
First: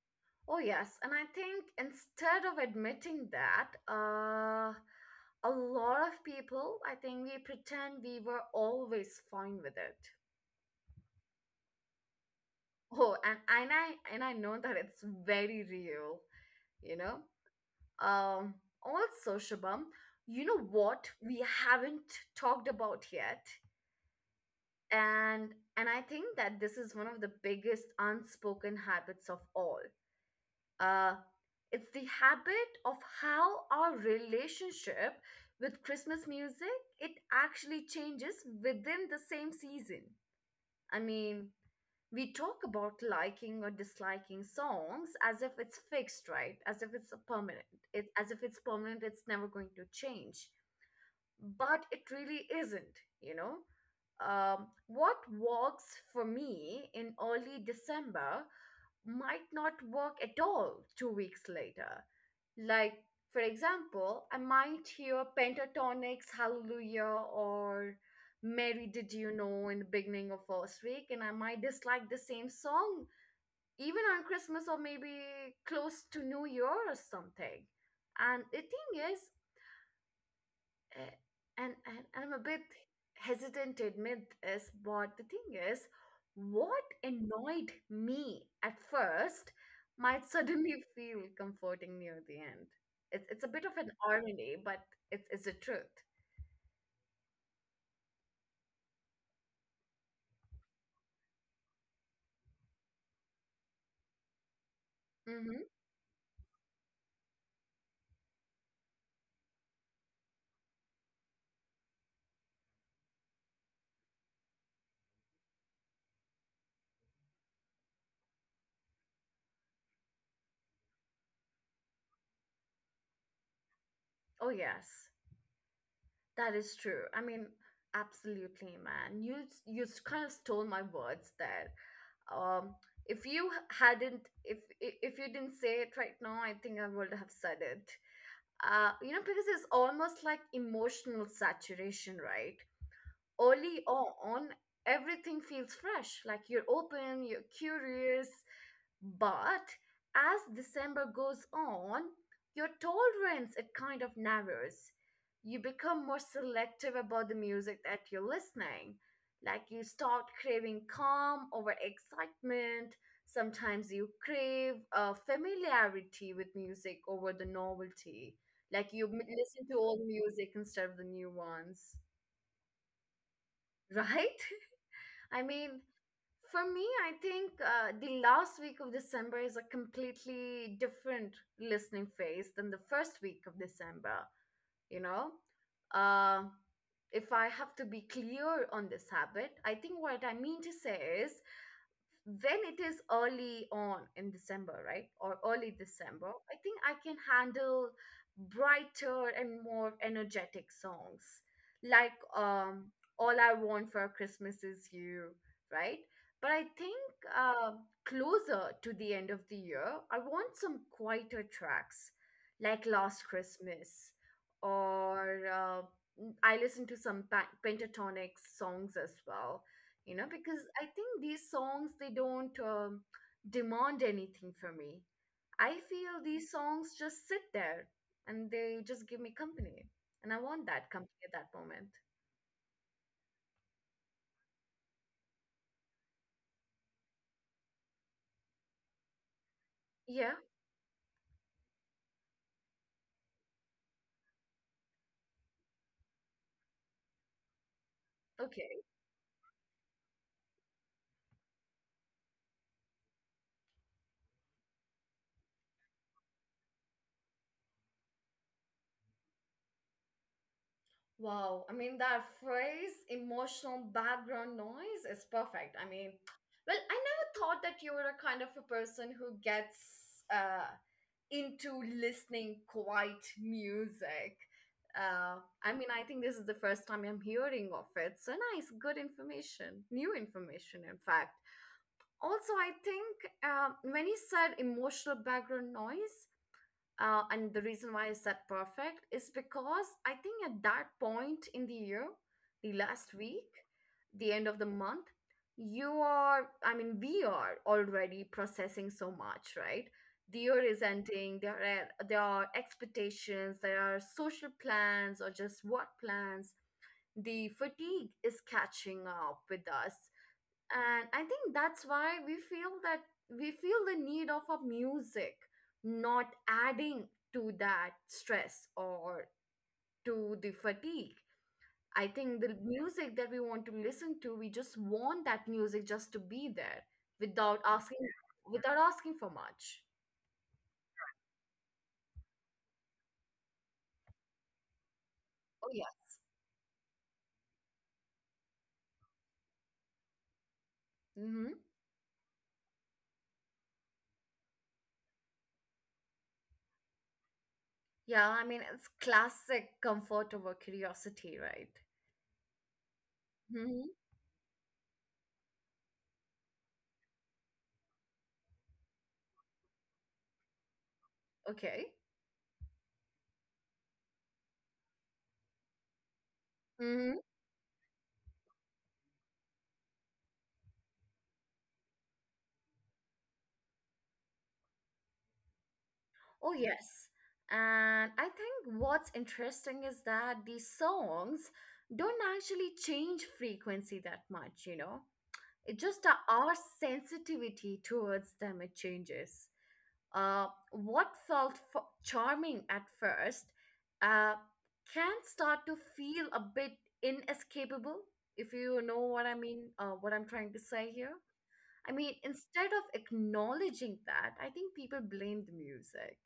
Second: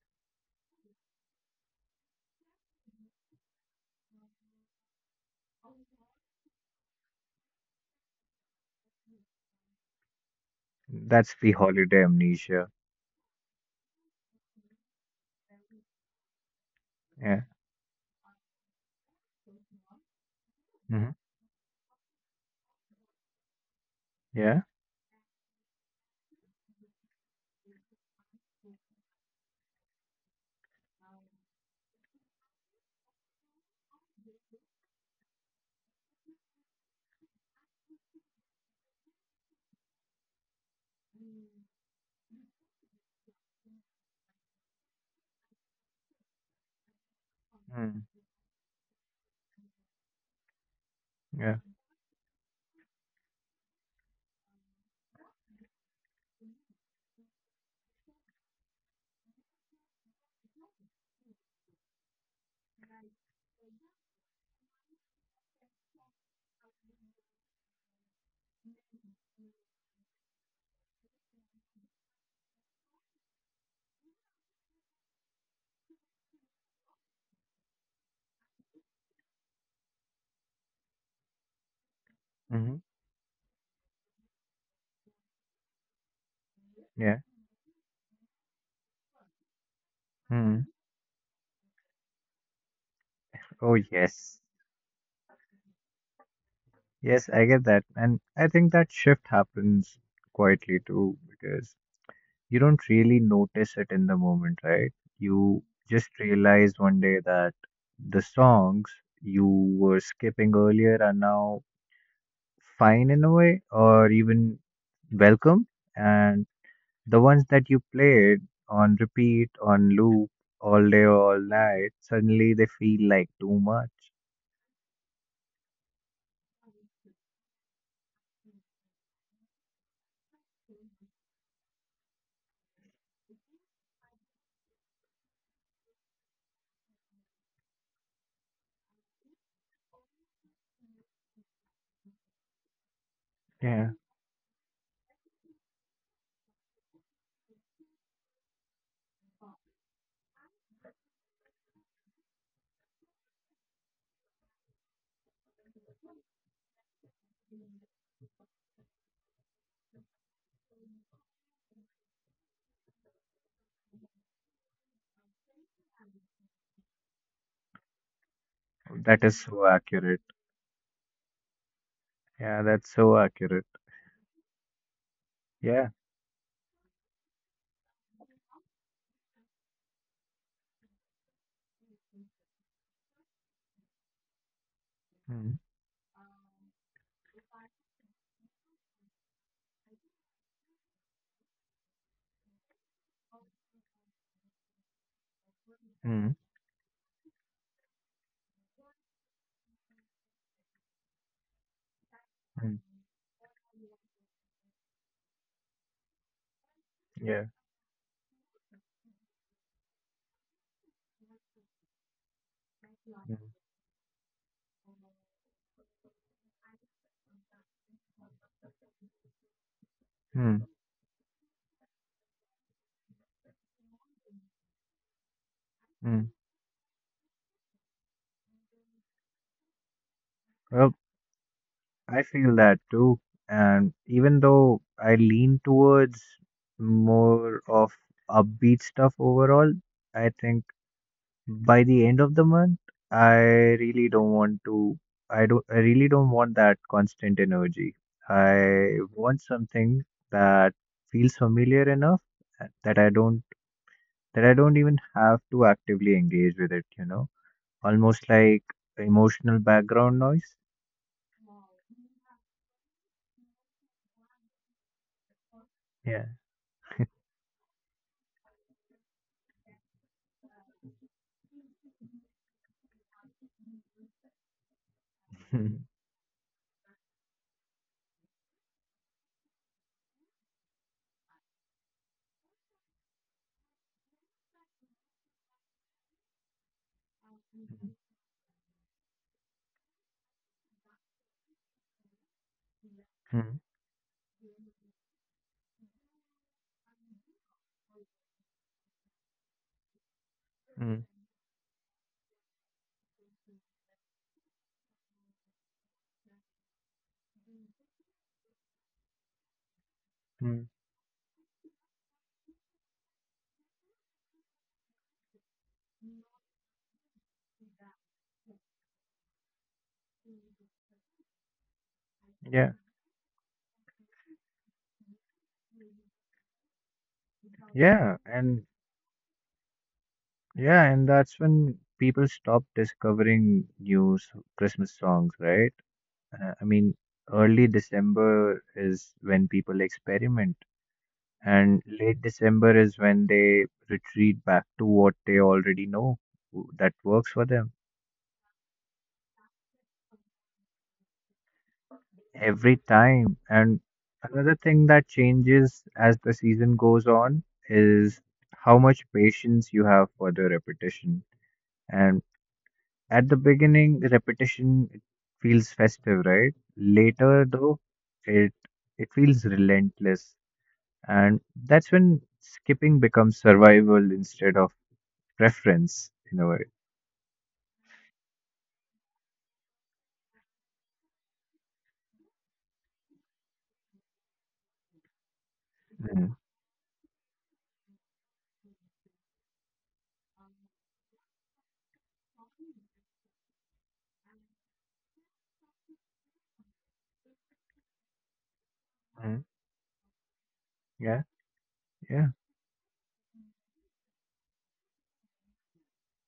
Oh, yes. And I think instead of admitting that, a lot of people, I think we pretend we were always fine with it.
That's the holiday amnesia.
Oh, and, and I and I know that it's very real, you know.
Yeah.
Um, Also, Shabam, you know what
hmm
we haven't talked about yet,
Yeah.
and I think that this is one of the biggest unspoken habits of all. uh, it's the habit of how our relationship with Christmas music it actually changes within the same season. I mean, we talk about liking or disliking songs as if it's fixed, right? As if it's a permanent
mm
it, as if it's permanent it's never going to change,
Yeah.
but it really isn't, you know. What works for me in early December might not work at all 2 weeks later. Like, for example, I might hear Pentatonix Hallelujah or Mary Did You Know in the beginning of first week, and I might dislike the same song even on Christmas or maybe close to New Year or something. And the thing is, uh, and I'm a bit
hmm
hesitant to admit this, but the thing is, what
Yeah.
annoyed me at first might
mm
suddenly feel comforting near the end. It's a bit
Oh,
of an
yes.
irony, but it's the truth.
Yes, I get that. And I think that shift happens quietly too because you don't really notice it in the moment, right?
Mm-hmm.
You just realize one day that the songs you were skipping earlier are now fine in a way, or even welcome. And the ones that you played on repeat, on loop, all day, all night, suddenly they feel like too much.
Oh yes, that is true. I mean, absolutely, man. Kind of stole my words there. Um, if you hadn't, if if you didn't say it right now, I think I would have said it. You know, because it's almost like emotional saturation, right? Early
Yeah,
on, everything feels fresh. Like you're open, you're curious, but as December goes on, your tolerance it kind of narrows. You become more selective about the music that you're listening. Like you start craving calm over excitement. Sometimes you crave familiarity with music over the novelty. Like you
that is
listen
so
to old
accurate.
music instead of the new ones,
Yeah, that's so accurate.
right? I mean,
Yeah.
for me, I think the last week of December is a completely different listening phase than the first week of December, you know?
Mm,
Uh, if I have to be clear on this habit, I think what I mean to say is when it is early on in December, right, or early December,
mm,
I think I can handle brighter and more energetic songs like
mm,
All I Want for Christmas Is You, right? But I think
yeah.
uh, closer to the end of the year, I want some quieter tracks like Last
Mm,
Christmas or I listen to some pentatonic songs as well. You know, because
mm,
I think these songs they don't demand anything from me. I feel
mm.
these songs just sit there and they just give me company, and I want that
Well,
company at that moment.
I feel that too. And even though I lean towards more of upbeat stuff overall, I
Yeah,
think by the end of the month, I really don't want to, I really don't want that constant energy.
okay.
I want something that feels familiar enough uh, that I don't, that I don't even have to actively engage with it, you know, almost like emotional background noise.
Wow, I mean, that phrase emotional background noise is perfect. I mean,
Yeah.
well, I never thought that you were a kind of a person who gets into listening quiet music. Uh, I mean, I think this is the first time I'm hearing of it. So nice, good information, new information, in fact. Also, I think when you said emotional background noise, and the reason why I said perfect is because I think at that point in the year, the last week,
Mm,
the end of the month, you are, I mean, we are already processing so much, right? The year is
mm,
ending, there are expectations, there are social plans or just work plans. The fatigue is catching up with us,
mm.
and I think that's why we feel that we feel the need of a music not adding to that stress or to the fatigue. I think the
Yeah.
music that we want to listen to, we just want that music just to be there without asking,
Yeah. And
without asking for much.
yeah, and that's when people stop discovering Christmas songs,
Oh
right?
yeah.
I mean, early December is when people experiment,
Hmm.
and late December is when they retreat back to what they already know that works for them
Yeah, I mean, it's classic comfort over curiosity, right?
every time. And
Hmm.
another thing that changes as the season goes on is how much patience you have for the repetition.
Okay.
And at the beginning, repetition it feels festive, right? Later, though, it it feels relentless. And that's when skipping becomes survival instead of preference in a
Oh,
way.
yes. And I think what's interesting is that these songs don't actually change frequency that much, you know? It just
Mm,
our sensitivity towards them it changes. What felt charming at first, uh, can start to feel a bit inescapable, if you know what I
mm,
mean, what I'm trying to say here.
yeah.
I mean,
Yeah,
instead of acknowledging that, I think people blame the music.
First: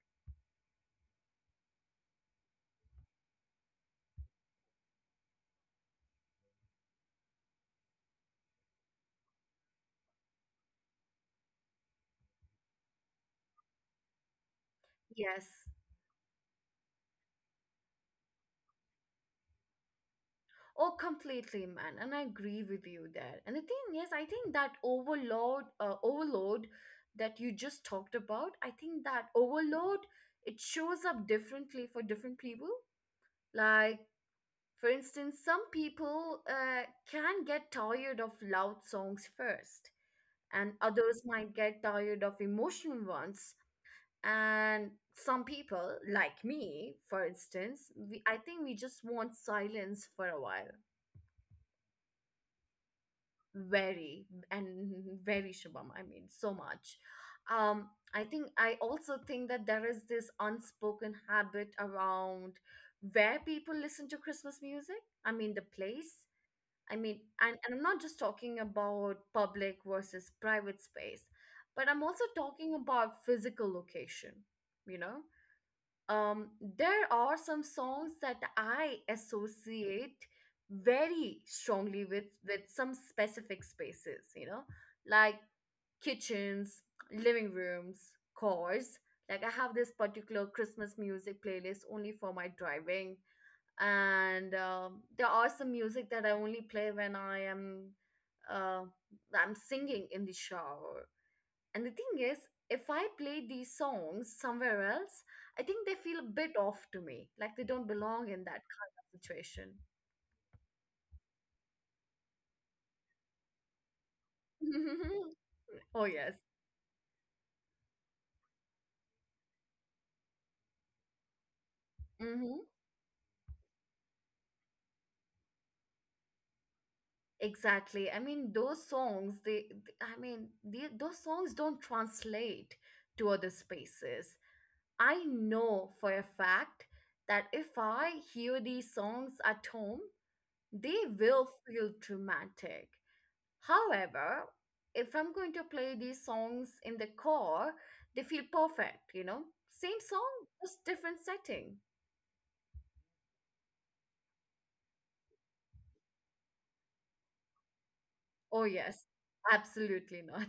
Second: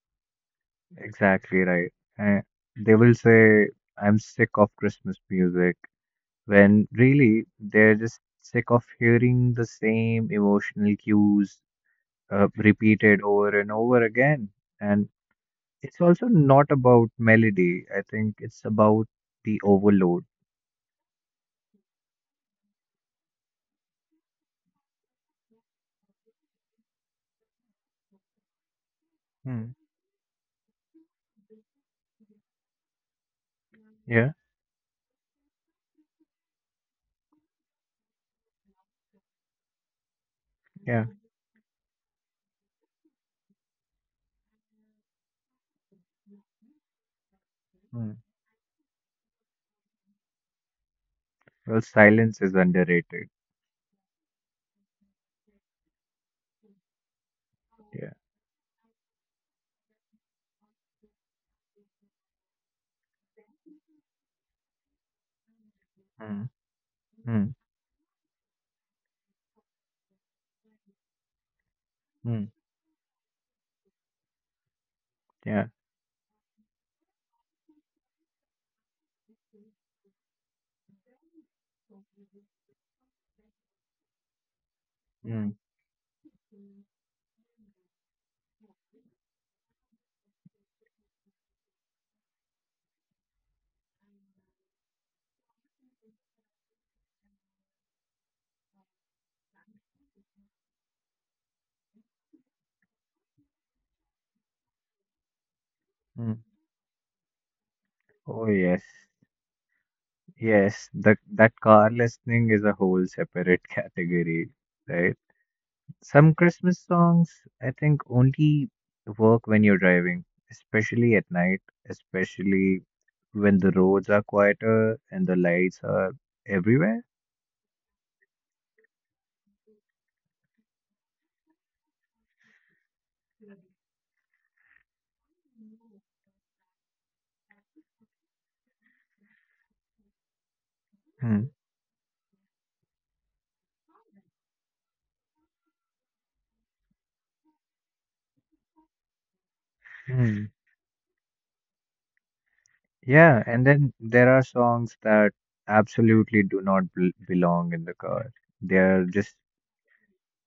exactly right. Uh, they will say, I'm sick of Christmas music, when really they're just sick of hearing the same emotional cues repeated over and over again. And
Yes.
it's also not about melody, I think it's about the overload.
Oh, completely, man. And I agree with you there. And the thing is, I think that overload, overload that you just talked about, I think that
mm,
overload, it shows up differently for different people. Like,
yeah,
for instance, some people can get tired of loud songs first, and
yeah.
others might get tired of emotional ones. And some people, like me, for instance,
Mm.
we, I think we just want silence for a while.
Well, silence is underrated.
Very, and very Shabam. I mean, so much. Um,
Yeah.
I think I also think that there is this unspoken habit around where people listen to Christmas music. I mean, the place.
Mm,
I mean,
mm,
and I'm not just talking about public versus private space, but I'm also
mm,
talking about physical location, you know?
yeah,
There are some songs that I associate very strongly with some specific spaces, you know, like
mm,
kitchens, living rooms, cars. Like I have this particular Christmas music playlist only for my driving, and there are some music that I only play when I am uh, I'm singing in the shower. And the thing is, if I play these songs somewhere else, I think they feel a
mm.
bit off to me, like they don't belong in
Oh
that
yes,
kind of situation.
yes. That car listening is a whole separate category, right?
Oh
Some
yes.
Christmas songs I think only work when you're driving, especially at night,
Mm-hmm.
especially when the roads are quieter and the lights are everywhere.
Exactly. I mean, those songs, they, I mean, the, those songs don't translate to other spaces. I know for a fact that if I hear these songs at home, they will
Mm,
feel dramatic. However, if I'm going to play these songs in the car, they feel perfect, you know? Same song,
mm.
just different setting.
Yeah, and then there are songs that absolutely do not belong in the car.
Oh,
They
yes,
are just
absolutely not.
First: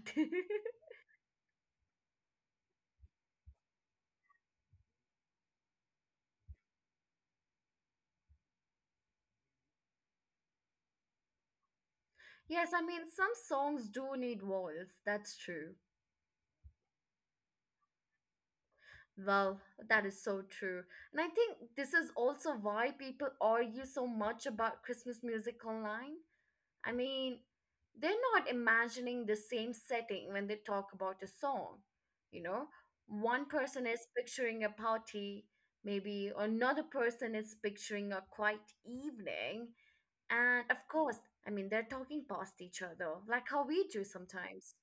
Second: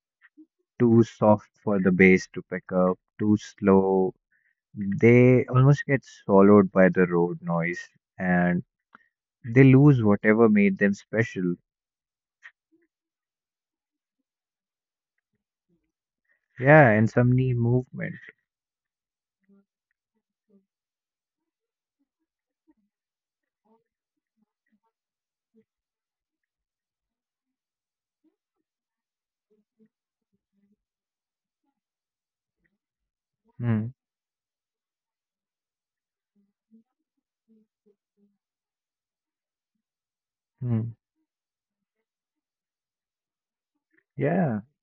too soft for the bass to pick up, too slow. They almost get swallowed by the road noise, and they lose whatever made them special.
Yes, I mean, some songs do need walls. That's true.
Yeah, and some knee movement.
Well, that is so true. And I think this is also why people argue so much about Christmas music online. I mean, they're not imagining the same setting when they talk about a song. You know, one person
Hmm.
is picturing a party, maybe another person is picturing a quiet evening. And of
Hmm.
course, I mean, they're talking past each other, like how we do
Yeah,
sometimes.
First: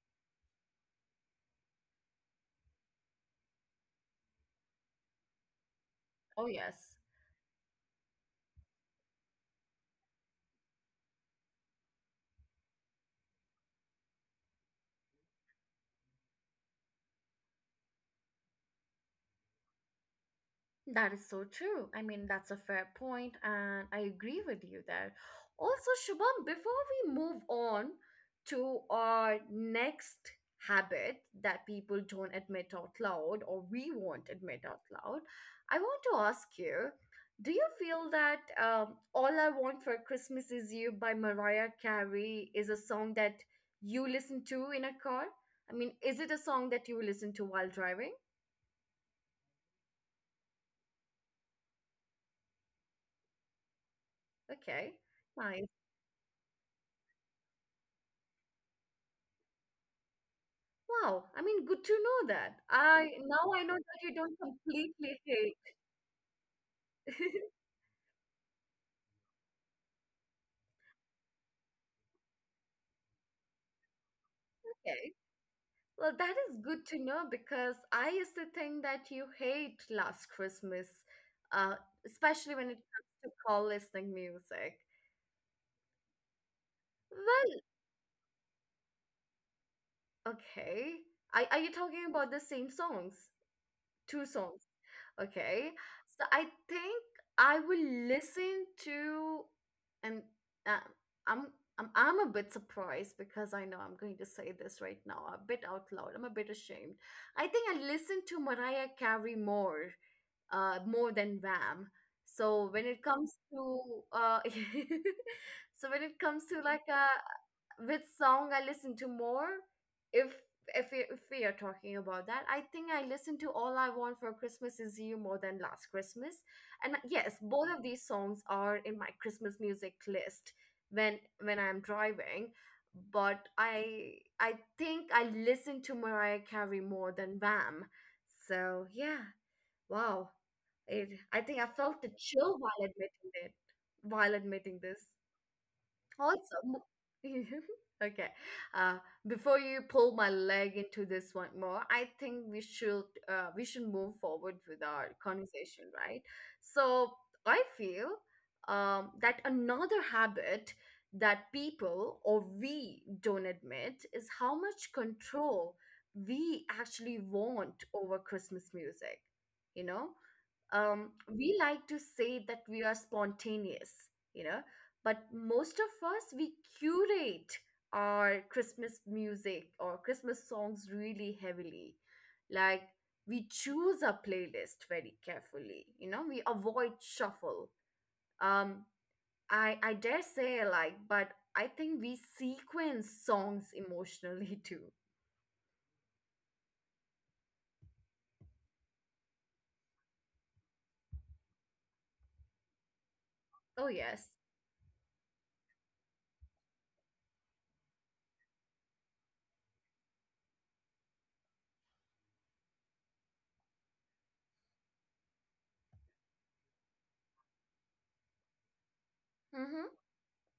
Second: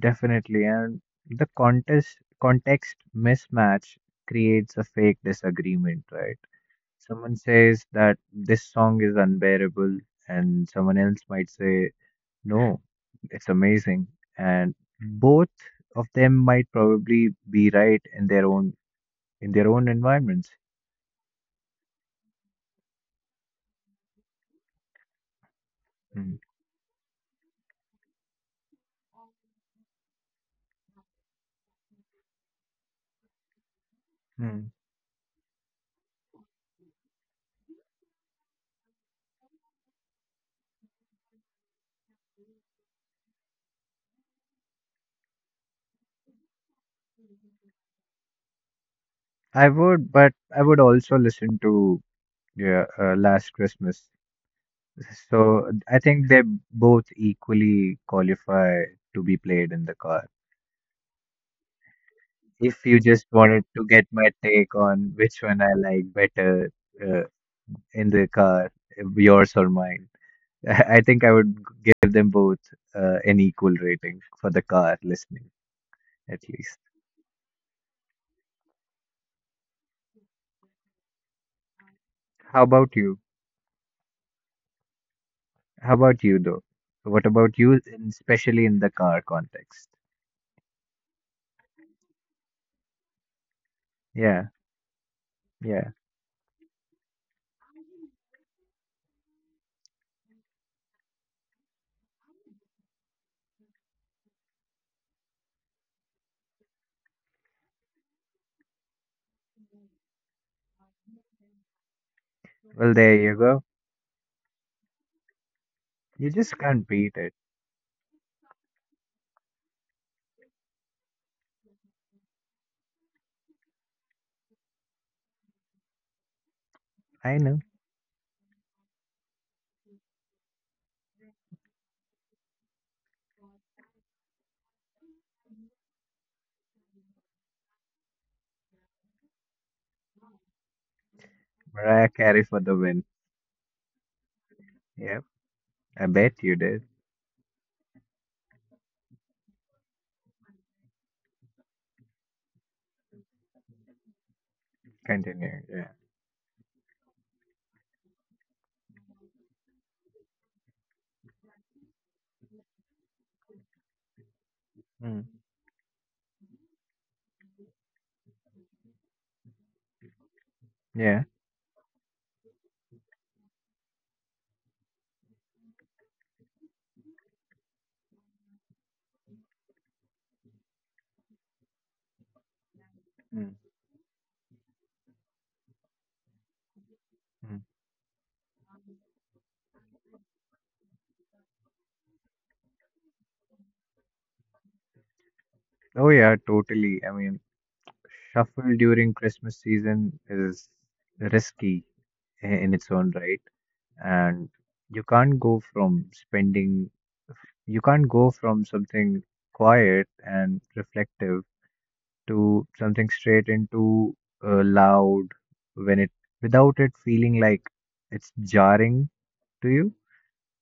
definitely. And the contest context mismatch creates a fake disagreement, right?
Oh, yes.
Someone says that this song is unbearable, and someone else might say no, it's amazing. And both of them might probably be right in their own environments.
That is so true. I mean, that's a fair point, and I agree with you there. Also,
Mm.
Shubham, before we move on to our next habit that people don't admit out loud or we won't admit
Hmm.
out loud, I want to ask you, do you feel that All I Want for Christmas Is You by Mariah Carey is a song that you listen to in a car? I mean, is it a song that you listen to while driving?
I would, but I would also listen to yeah, Last Christmas.
Okay.
So I think they both equally qualify to be played in the car.
Wow, I mean, good to know that.
If you
I
just
now I
wanted
know
to
that
get
you
my
don't
take on
completely
which
hate.
one I like better, uh, in the car, yours or mine. I I think I would give them both an equal rating for the car
Okay.
listening,
Well, that
at
is
least.
good to know because I used to think that you hate Last Christmas, uh, especially
How
when it
about
comes
you?
to call listening music.
How about you, though? What about you, especially in the car context?
Well, okay. Are you talking about the same songs? Two
Yeah,
songs. Okay.
yeah.
So I think I will listen to, and uh, I'm I'm a bit surprised because I know I'm going to say this right now, a bit out loud. I'm a bit ashamed. I think I listen to Mariah Carey more, more than Wham. So when it
Well, there
comes
you go.
to uh, so when it
You
comes to
just
like
can't
a
beat it.
which song I listen to more, if if we are talking about that, I think I listen to All I Want for Christmas Is You more than Last Christmas. And yes,
I know.
both of these songs are in my Christmas music list when I'm driving, but I think I listen to Mariah Carey more than Bam. So, yeah. Wow. It I think I felt
Mariah
the
Carey
chill
for the
while
win.
admitting it, while admitting this.
Yep, I bet you
Also,
did.
okay. Uh, before you pull my leg into this one more, I think we should move forward with our
Continue. Yeah.
conversation, right? So I feel that another habit that people or we don't admit is how much
Mm.
control we actually want over Christmas music. You know,
Yeah.
we like to say that we are spontaneous, you know, but most of us, we curate our Christmas music or Christmas songs really heavily. Like, we
Mm.
choose our playlist very carefully, you know, we avoid
Mm.
shuffle. Um, I dare say, like, but I think we sequence songs emotionally too.
Oh, yeah, totally. I mean, shuffle during Christmas season is risky in its own right,
Oh, yes.
and you can't go from spending you can't go from something quiet and reflective to something straight into loud, when it without it feeling like it's jarring to you.
Mm-hmm.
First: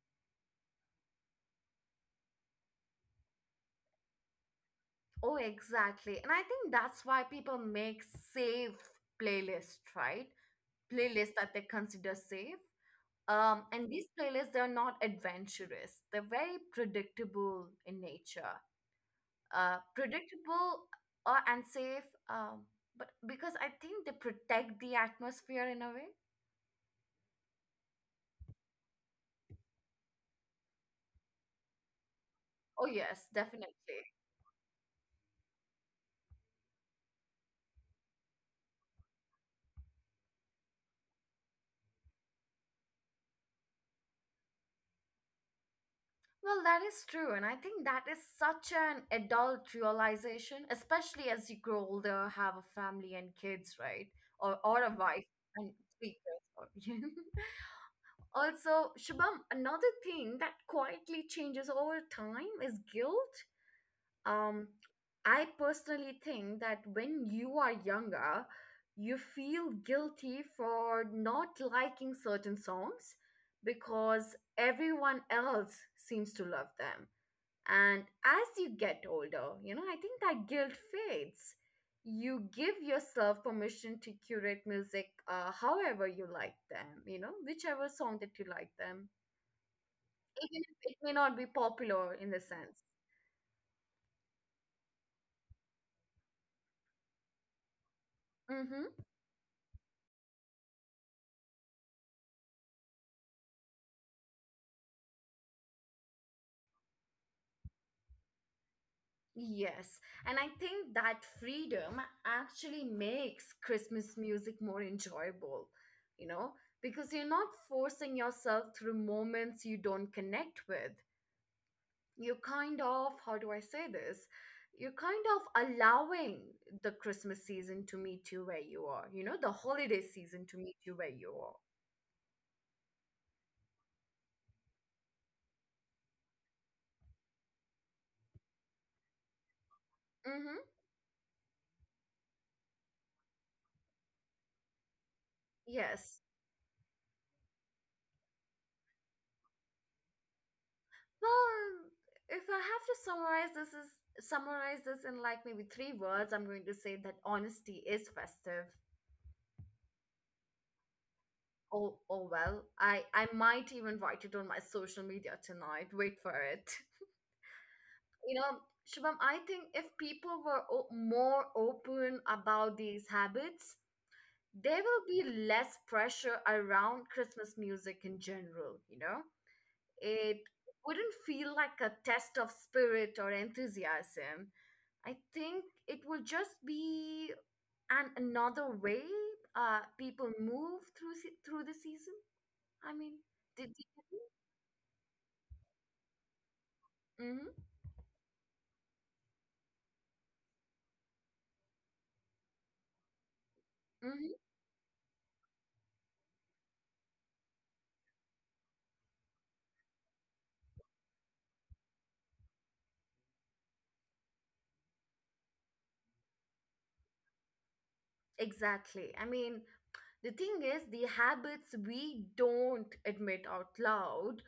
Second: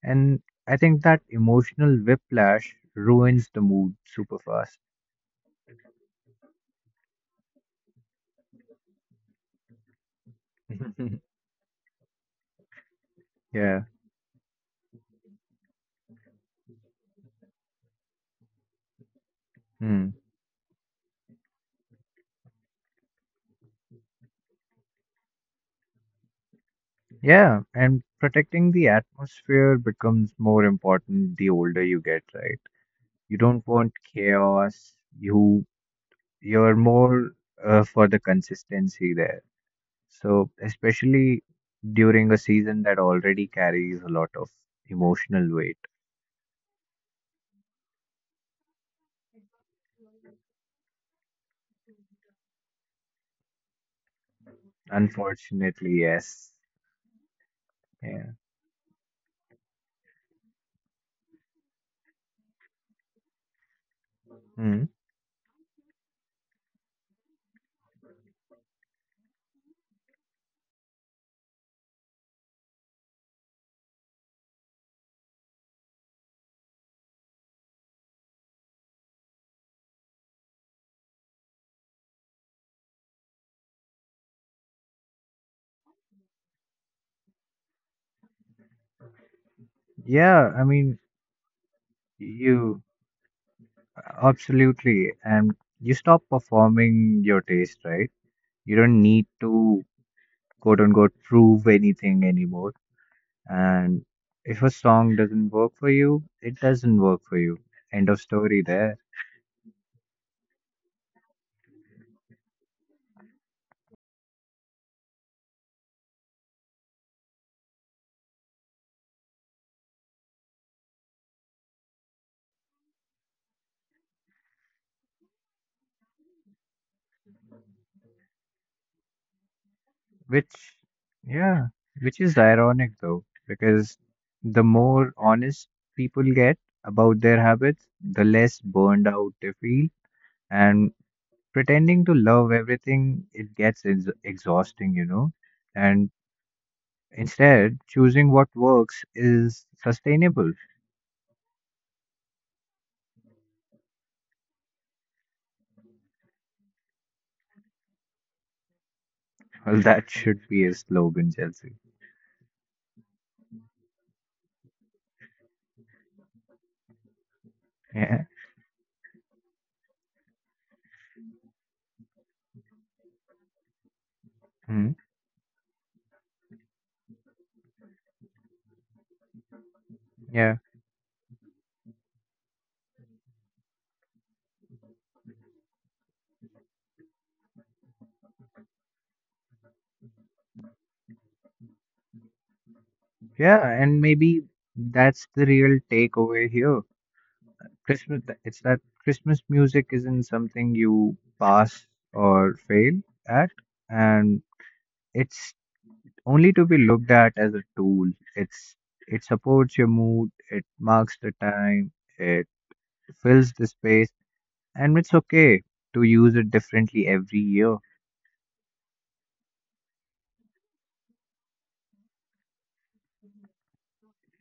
And I think that emotional whiplash ruins the mood super fast.
Oh, exactly. And I think that's why people make safe playlists, right? Playlists that they consider safe.
Yeah.
And these playlists, they're not adventurous. They're very predictable in nature.
Hmm.
Predictable and safe, um, but because I think they protect the atmosphere in a way.
Yeah, and protecting the atmosphere becomes more important the older you get, right?
Oh, yes,
you don't want
definitely.
chaos you You're more for the consistency there. So, especially during a season that already carries a lot of emotional weight.
Well, that is true. And I think that is such an adult realization, especially as you grow older, have a family and kids, right? Or a wife and
Unfortunately,
three kids.
yes. Yeah.
Also, Shubham, another thing that quietly changes over time is guilt. Um,
Mm.
I personally think that when you are younger, you feel guilty for not liking certain songs because everyone else seems to love them, and as you get older, you know, I think that guilt fades. You give yourself permission to curate music however you like them, you know, whichever song that you like them,
Yeah,
even
I
if it
mean,
may not be popular in the sense.
you absolutely. And you stop performing your taste, right? You
Mm-hmm.
don't need to, quote unquote, prove anything anymore. And if a song doesn't work for you, it doesn't work for you. End of story there.
Yes. And I think that freedom actually makes Christmas music more enjoyable, you know, because you're not forcing yourself through moments you don't connect with. You're kind of, how do I say this, you're kind of allowing the Christmas season to meet you where you are, you know, the holiday season to meet
Which,
you where you are.
yeah, which is ironic though, because the more honest people get about their habits, the less burned out they feel.
Mm-hmm.
And pretending to love everything, it gets ex exhausting, you know. And
Yes.
instead, choosing what works is sustainable.
Well, if I have to summarize this is summarize this in like maybe three words, I'm going to say that honesty is festive.
Well, that should be a slogan, Chelsea.
Oh, oh, well, I might even write it on my social media tonight. Wait for it.
Yeah.
You know, Shubham, I think if people were more open about these habits, there
Mm,
will be less pressure around Christmas music in general, you know? It
yeah.
wouldn't feel like a test of spirit or enthusiasm. I think it will just be an another way people move through through the season. I mean,
Yeah.
did
And Maybe that's the real takeaway here.
mm-hmm,
Christmas, it's that Christmas music isn't something you pass or fail at,
mm-hmm,
and it's only to be looked at as a tool. It's it supports your mood, it marks the time, it fills the space, and it's okay to use it differently every year.
exactly. I mean, the thing is, the habits we don't admit out loud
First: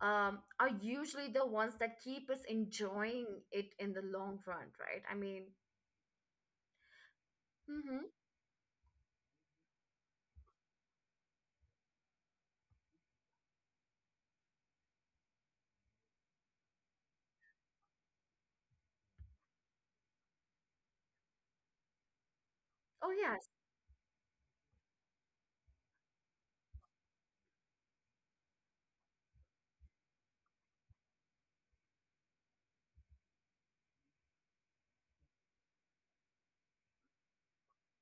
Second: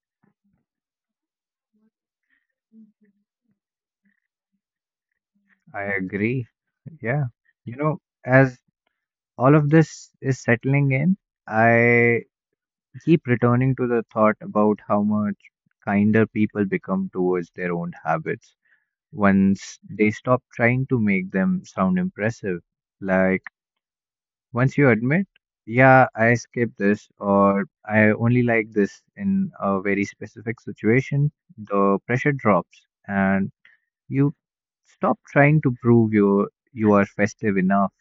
are usually the ones that keep us enjoying it in the long run, right? I mean,
I agree. Yeah. You know,
hmm,
as all of this is settling in, I keep returning to the thought about how much kinder people become towards their own habits once they stop trying to make them sound impressive.
oh,
Like,
yes.
once you admit, yeah, I skipped this, or I only like this in a very specific situation, the pressure drops, and you stop trying to prove you are festive enough,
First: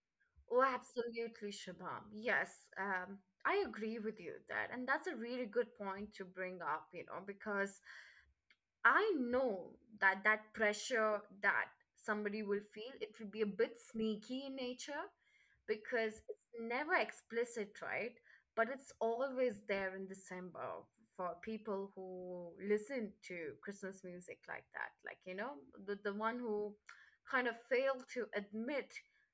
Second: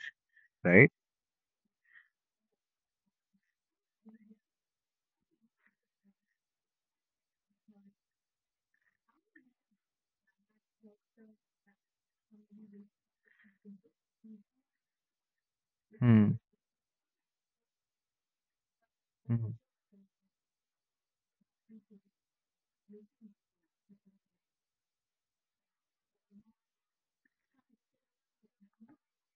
Oh,
right?
absolutely, Shabam. Yes, um, I agree with you that. And that's a really good point to bring up, you know, because I know that that pressure that somebody will feel, it will be a bit sneaky in nature because
Mm,
it's never explicit, right? But it's
mm,
always there in December for people who listen to Christmas music like that. Like, you know, the one who kind of failed to admit,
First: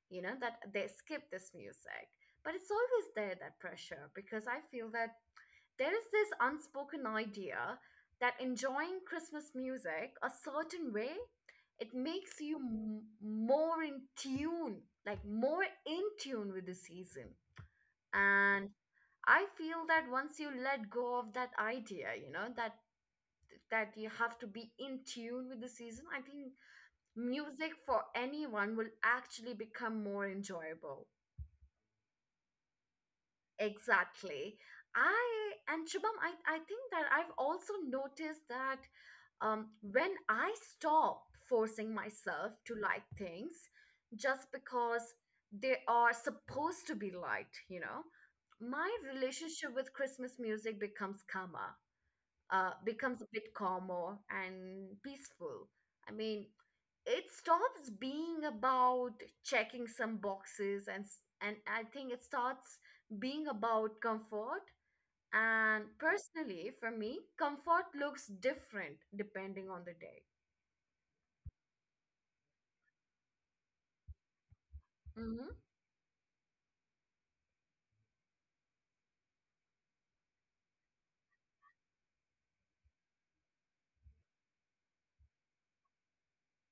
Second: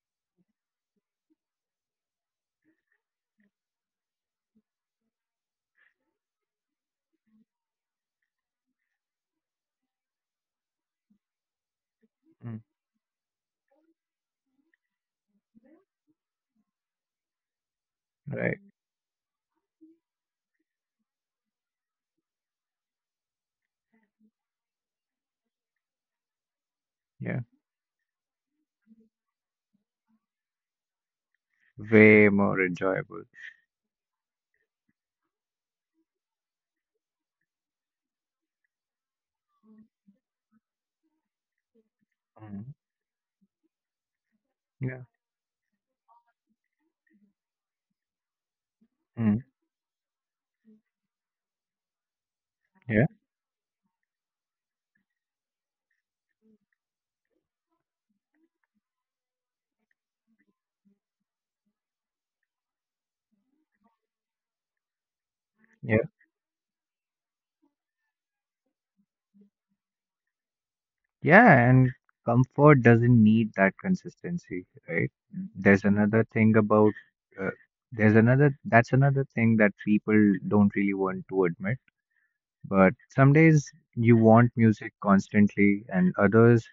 you know, that they skip this music. But it's always there, that pressure, because I feel that there is this unspoken idea that enjoying Christmas music a certain way, it makes you
mm.
more in tune, like more in tune with the season.
Right.
And I feel that once you let go of that idea, you know, that that you have to be in tune with the season, I think
Yeah.
music for anyone will actually become more enjoyable.
Way more enjoyable.
Exactly. I and Shubham, I think that I've also noticed that when I stop forcing myself
Mm.
to like things just
Yeah.
because they are supposed to be liked, you know, my
Mm,
relationship with Christmas music becomes calmer,
yeah,
becomes a bit calmer and peaceful. I mean, it stops being about checking some boxes and and I think it starts being about comfort, and
yeah,
personally, for me, comfort looks different depending on the day.
yeah. And comfort doesn't need that consistency, right? Mm.
Hmm.
Uh, there's another that's another thing that people don't really want to admit. But some days you want music constantly, and others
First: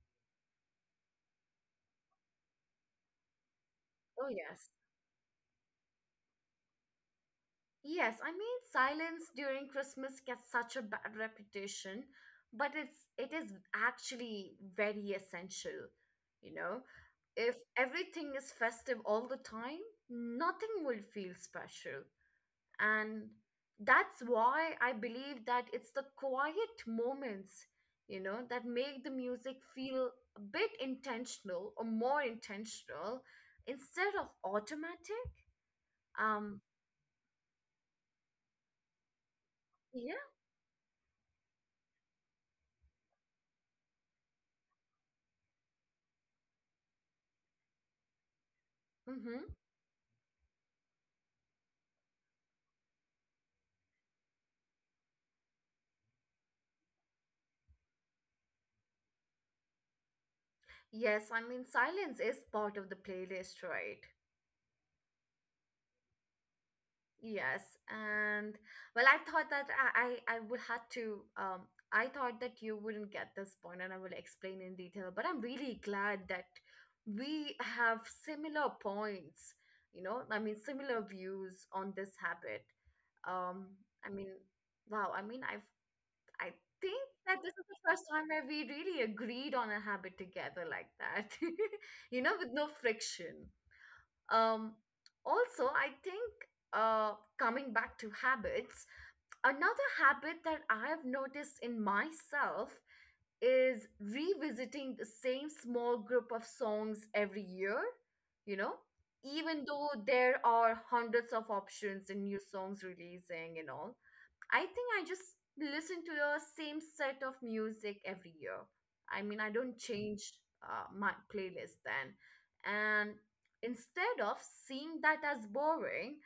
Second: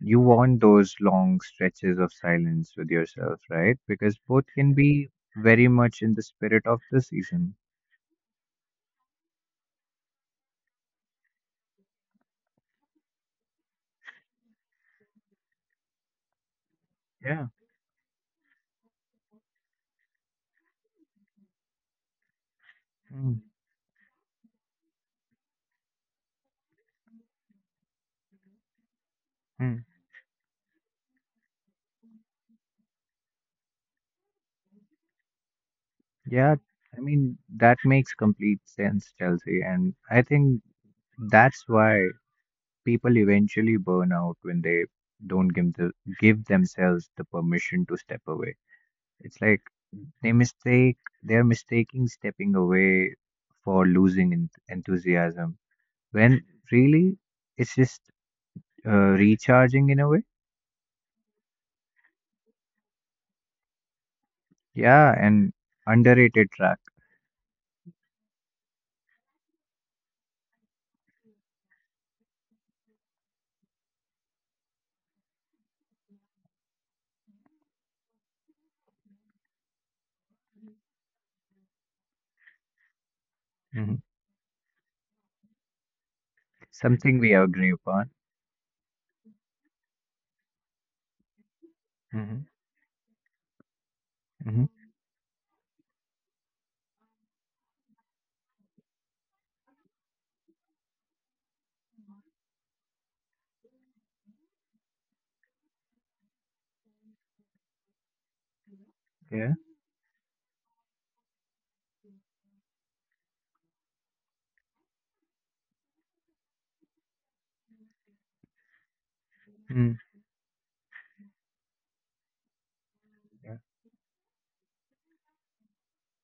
you want those long stretches of silence with yourself, right? Because
Oh,
both
yes.
can be very much in the spirit of the season.
Yes, I mean, silence during Christmas gets such a bad reputation, but it is actually very essential, you know?
Yeah.
If everything is festive all the time, nothing will feel special. And
Mm,
that's why I believe that it's the quiet moments, you know, that make the music
mm.
feel a bit intentional or more intentional instead of automatic. um
Yeah, I mean, that makes complete sense, Chelsea. And
yeah.
I think that's why people eventually burn out when they don't give the give themselves the permission to step away. It's
Mm-hmm.
like they mistake they're mistaking stepping away for losing en enthusiasm when really it's just recharging in a way.
Yes, I mean, silence is part of the playlist, right?
Yeah, an underrated track,
Yes, and well, I thought that I would have to. I thought that you wouldn't get this point, and I will explain in detail. But I'm really glad that we have similar points. You know, I mean, similar views on this habit. Um,
hmm,
I mean, wow. I mean, I think
something we
that this is
agree
the first
upon.
time where we really agreed on a habit together like that. You know,
hmm
with no friction.
hmm
Um, Also, I think coming back to habits, another habit that I have noticed in myself is revisiting the same small group of songs every year, you know,
Yeah,
even though there are hundreds of options and new songs releasing and all. I think I just listen to the same set of music every year. I mean, I don't
mm,
change my playlist then. And
yeah,
instead of seeing that as boring,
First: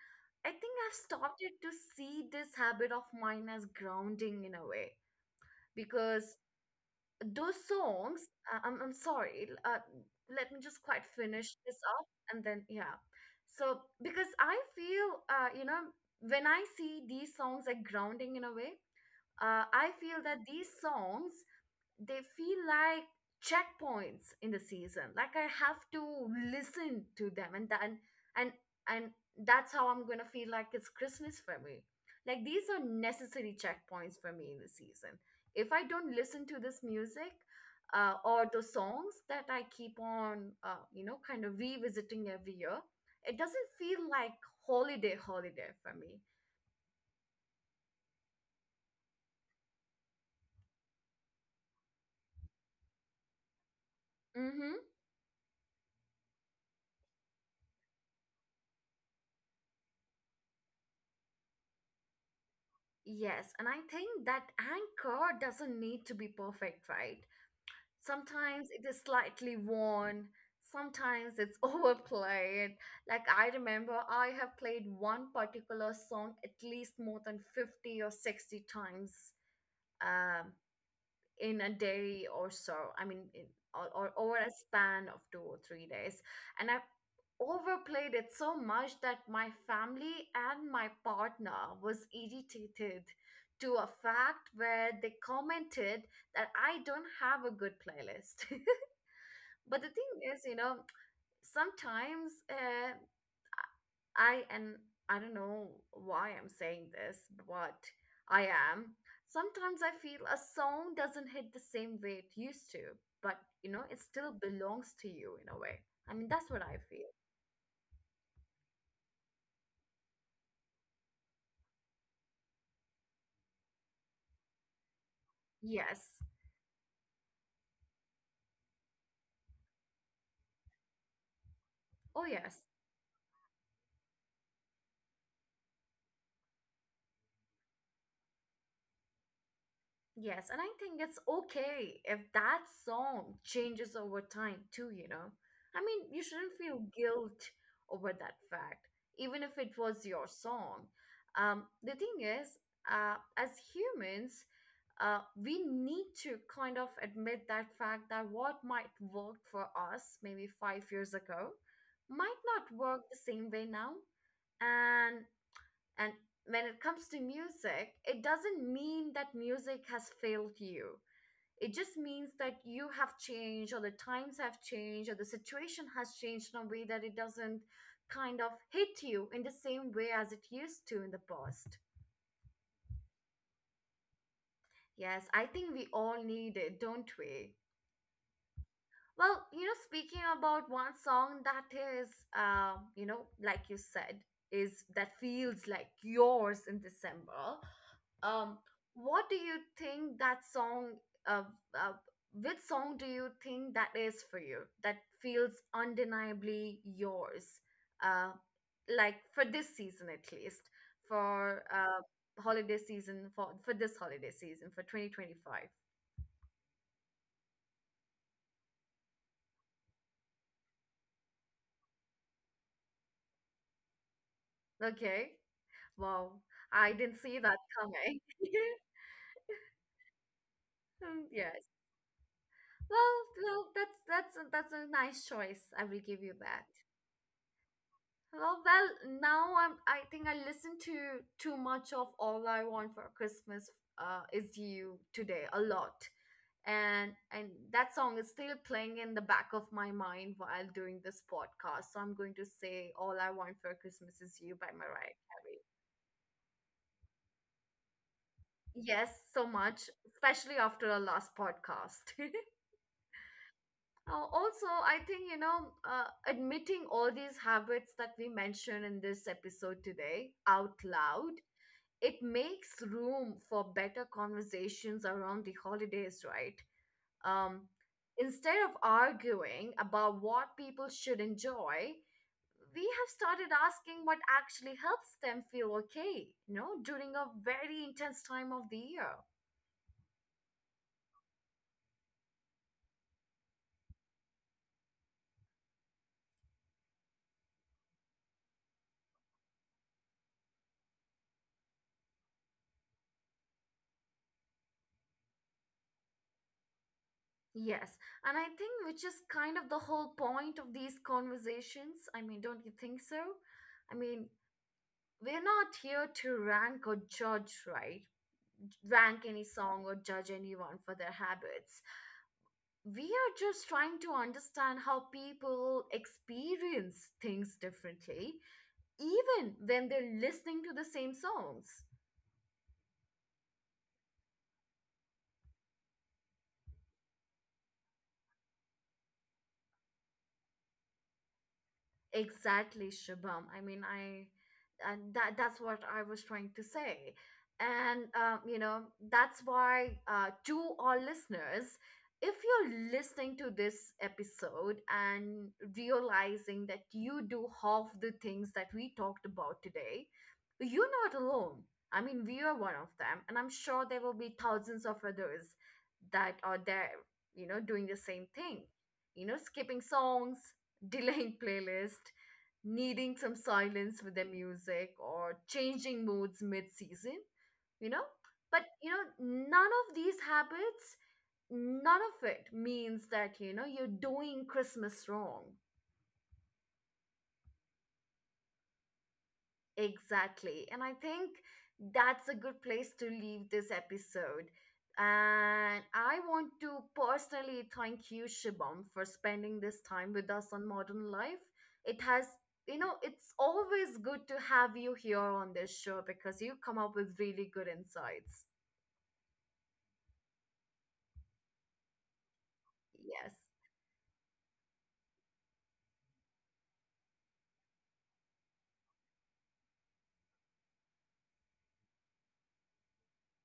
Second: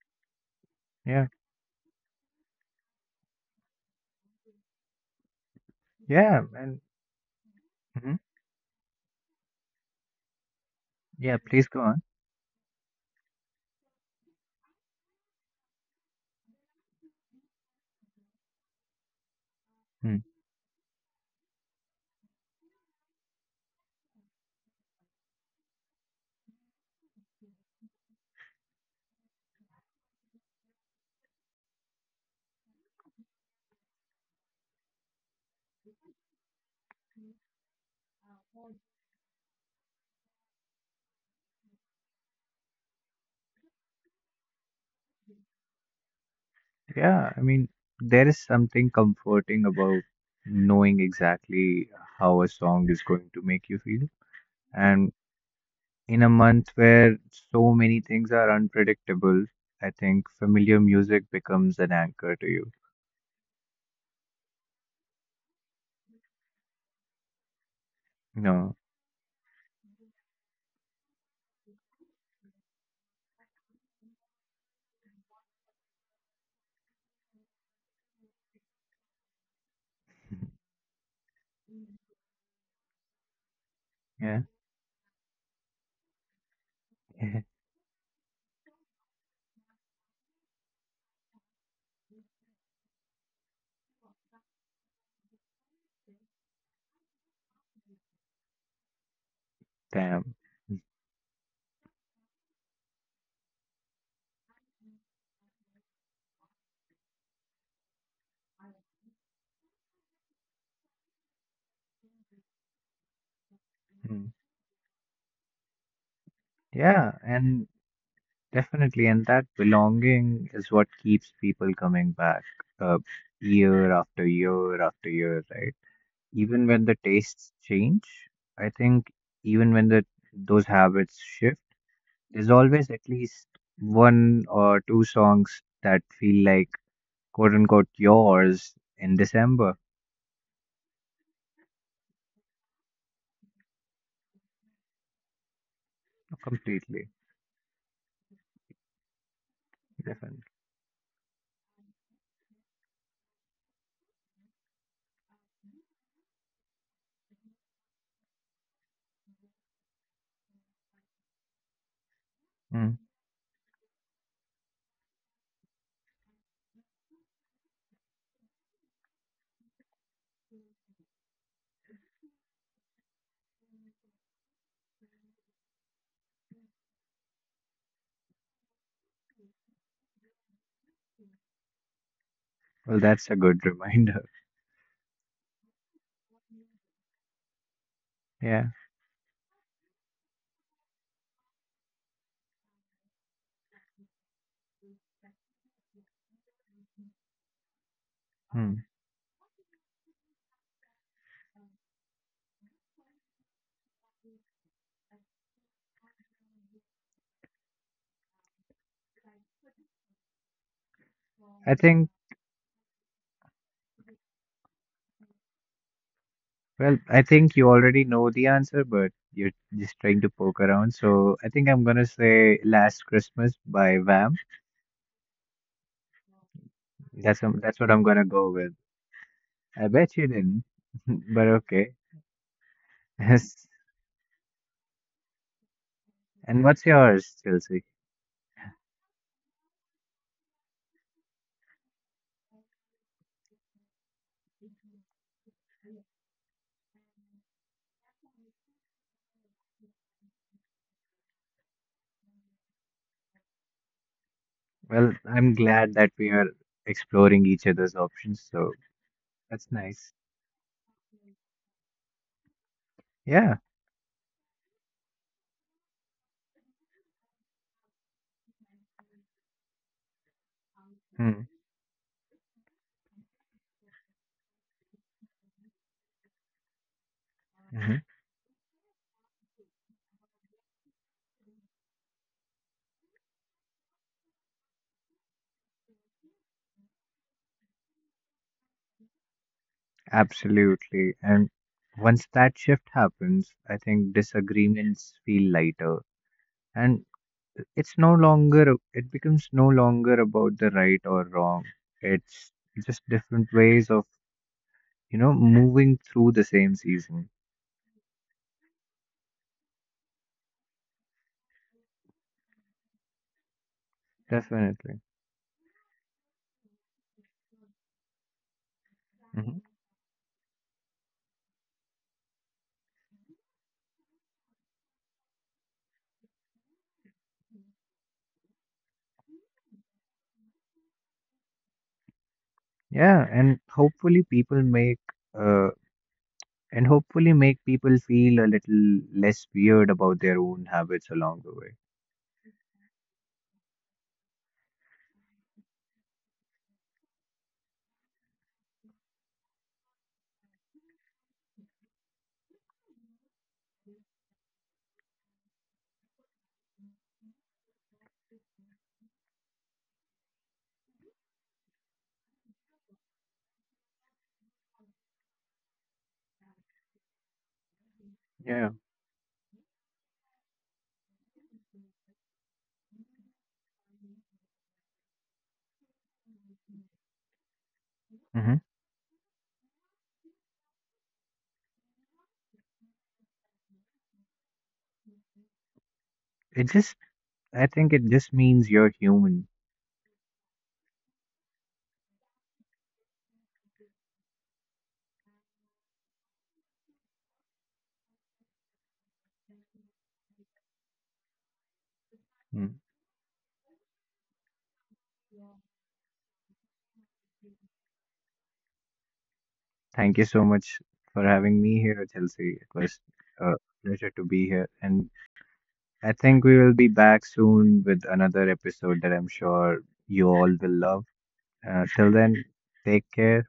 I think I've
yeah.
started to see this habit of mine as grounding in a way because
Yeah, and
those
mhm.
songs, I'm sorry, let me just quite
Yeah,
finish
please
this
go on.
up and then, yeah. So, because I feel, you know, when I see these songs like grounding in a way, I
Mm.
feel that these songs they feel like checkpoints in the season. Like I have to listen to them, and then and and that's how I'm gonna feel like it's Christmas for me. Like these are necessary checkpoints for me in the season. If I don't listen to this music or the songs that I keep on, you know, kind of revisiting every year, it doesn't feel like holiday for me.
Yeah, I mean, there is something comforting about knowing exactly how a song is going to make you feel.
Mm-hmm.
And in a month where so many things are unpredictable, I think familiar music becomes an anchor to you.
Yes, and I think that anchor doesn't need to be perfect, right? Sometimes
No,
it is slightly worn, sometimes it's overplayed. Like I remember I have played one particular song at least more than 50 or 60 times. Um, in a day or so. I mean, in, or over
yeah,
a span of two or three days. And I overplayed it so much that my family and my partner was irritated to a fact where they commented that I don't have a good playlist. But the thing
damn.
is, you know, sometimes I and I don't know why I'm saying this, but I am. Sometimes I feel a song doesn't hit the same way it used to, but you know, it
Mm.
still belongs to you in a way. I mean, that's what I
Yeah,
feel.
and definitely, and that belonging is what keeps people coming back, uh, year after year after year, right?
Yes.
Even when the tastes change, I think, even when the those habits shift,
Oh,
there's
yes.
always at least one or two songs that feel like, quote unquote, yours in December.
Yes, and I think it's okay if that song changes over time too, you know? I mean, you shouldn't feel
Completely
guilt over that fact, even if it was your
different.
song. The thing is, as humans, we need to kind of admit that fact that what might work for us maybe five years ago might not
Mm.
work the same way now. and. And when it comes to music, it doesn't mean that music has failed you. It just means that you have changed, or the times have changed, or the situation has changed in a way that it doesn't kind of hit you in the same way as it used to in the past.
Well, that's a good reminder.
Yes, I think we all need it, don't we?
Yeah.
Well, you know, speaking about one song that is, you know, like you said, is that feels like yours in December. Um,
Hmm.
what do you think that song? Uh, uh, which song do you think that is for you? That feels undeniably yours. Uh, like for this season at least, for
I think.
holiday season for this holiday season for 2025.
Well, I think you already know the answer, but you're just trying to poke around. So I think I'm gonna say "Last Christmas" by Vam.
Okay. Wow, I didn't see that
That's what I'm
coming.
gonna go with. I bet you didn't, but
Yes.
okay.
Well,
Yes.
well, that's that's a nice choice. I will give you
And
that.
what's yours, Chelsea?
Well, now I'm. I think I listened to too much of all I want for Christmas. Is you today a lot, and that song is still playing in the back of my mind while doing this podcast. So I'm going to say all I want for Christmas is you by
Well,
Mariah
I'm
Carey.
glad that we are exploring each other's options, so
Yes, so
that's
much,
nice.
especially after our last podcast.
Yeah,
Also, I think, you know, admitting all these habits that we mentioned in this episode today out loud,
mm,
it makes room for better conversations around the holidays, right? Um,
hmm. Mm-hmm.
Instead of arguing about what people should enjoy, we have started asking what actually helps them feel okay, you know, during a very intense time of the year.
Absolutely. And once that shift happens, I think disagreements feel lighter. And it becomes no longer about the right or wrong. It's just different ways of, you know, moving through the same season.
Yes, and I think which is kind of the whole point of these conversations. I mean, don't you think so? I mean,
Definitely.
we're not here to rank or judge, right? Rank any
Mm-hmm.
song or judge anyone for their habits. We are just trying to understand how people experience things differently, even when they're listening to the same songs.
Yeah, and hopefully uh, make people feel a little less weird about their own habits along the way.
Exactly, Shabam. I mean, I and that that's what I was trying to say. And you know, that's why to our listeners, if you're listening to this episode and realizing that you do half the things that we talked about today, you're not alone. I mean, we are one of them, and I'm sure there will be thousands of others that are there, you know, doing the same
Yeah.
thing. You know, skipping songs, delaying playlist, needing some silence with their music, or changing moods mid season, you know?
Hmm.
But, you know, none of these habits, none of it means that, you know, you're doing Christmas wrong.
It just, I think it just means you're human.
Exactly. And I think that's a good place to leave this episode. And I want to personally thank you, Shibam, for spending this time with us on Modern Life. It has, you
Mm.
know, it's always good to have you here on this show because you come up with really good insights.
Thank you so much for having me here, Chelsea. It was
Yes.
a pleasure to be here, and I think we will be back soon with another episode that I'm sure you all will love. Till then, take care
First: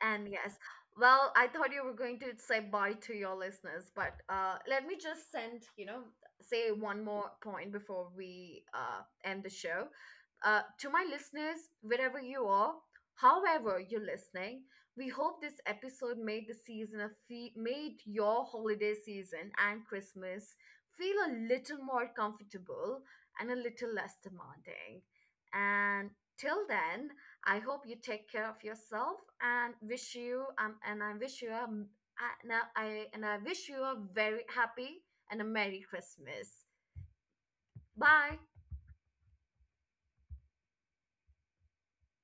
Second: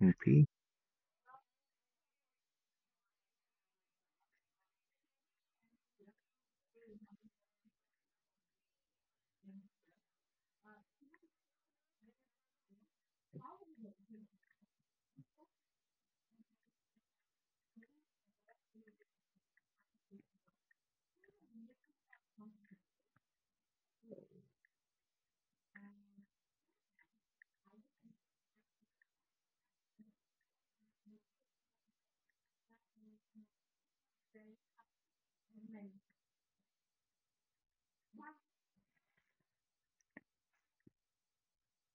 and
And
peace.
yes, well, I thought you were going to say bye to your listeners, but let me just send, you know, say one more point before we end the show. To my listeners, wherever you are, however you're listening, we hope this episode made the season of fe- made your holiday season and Christmas feel a little more comfortable and a little less demanding. And till then, I hope you take care of yourself and wish you and I wish you a I- and I wish you a very happy and a merry Christmas. Bye.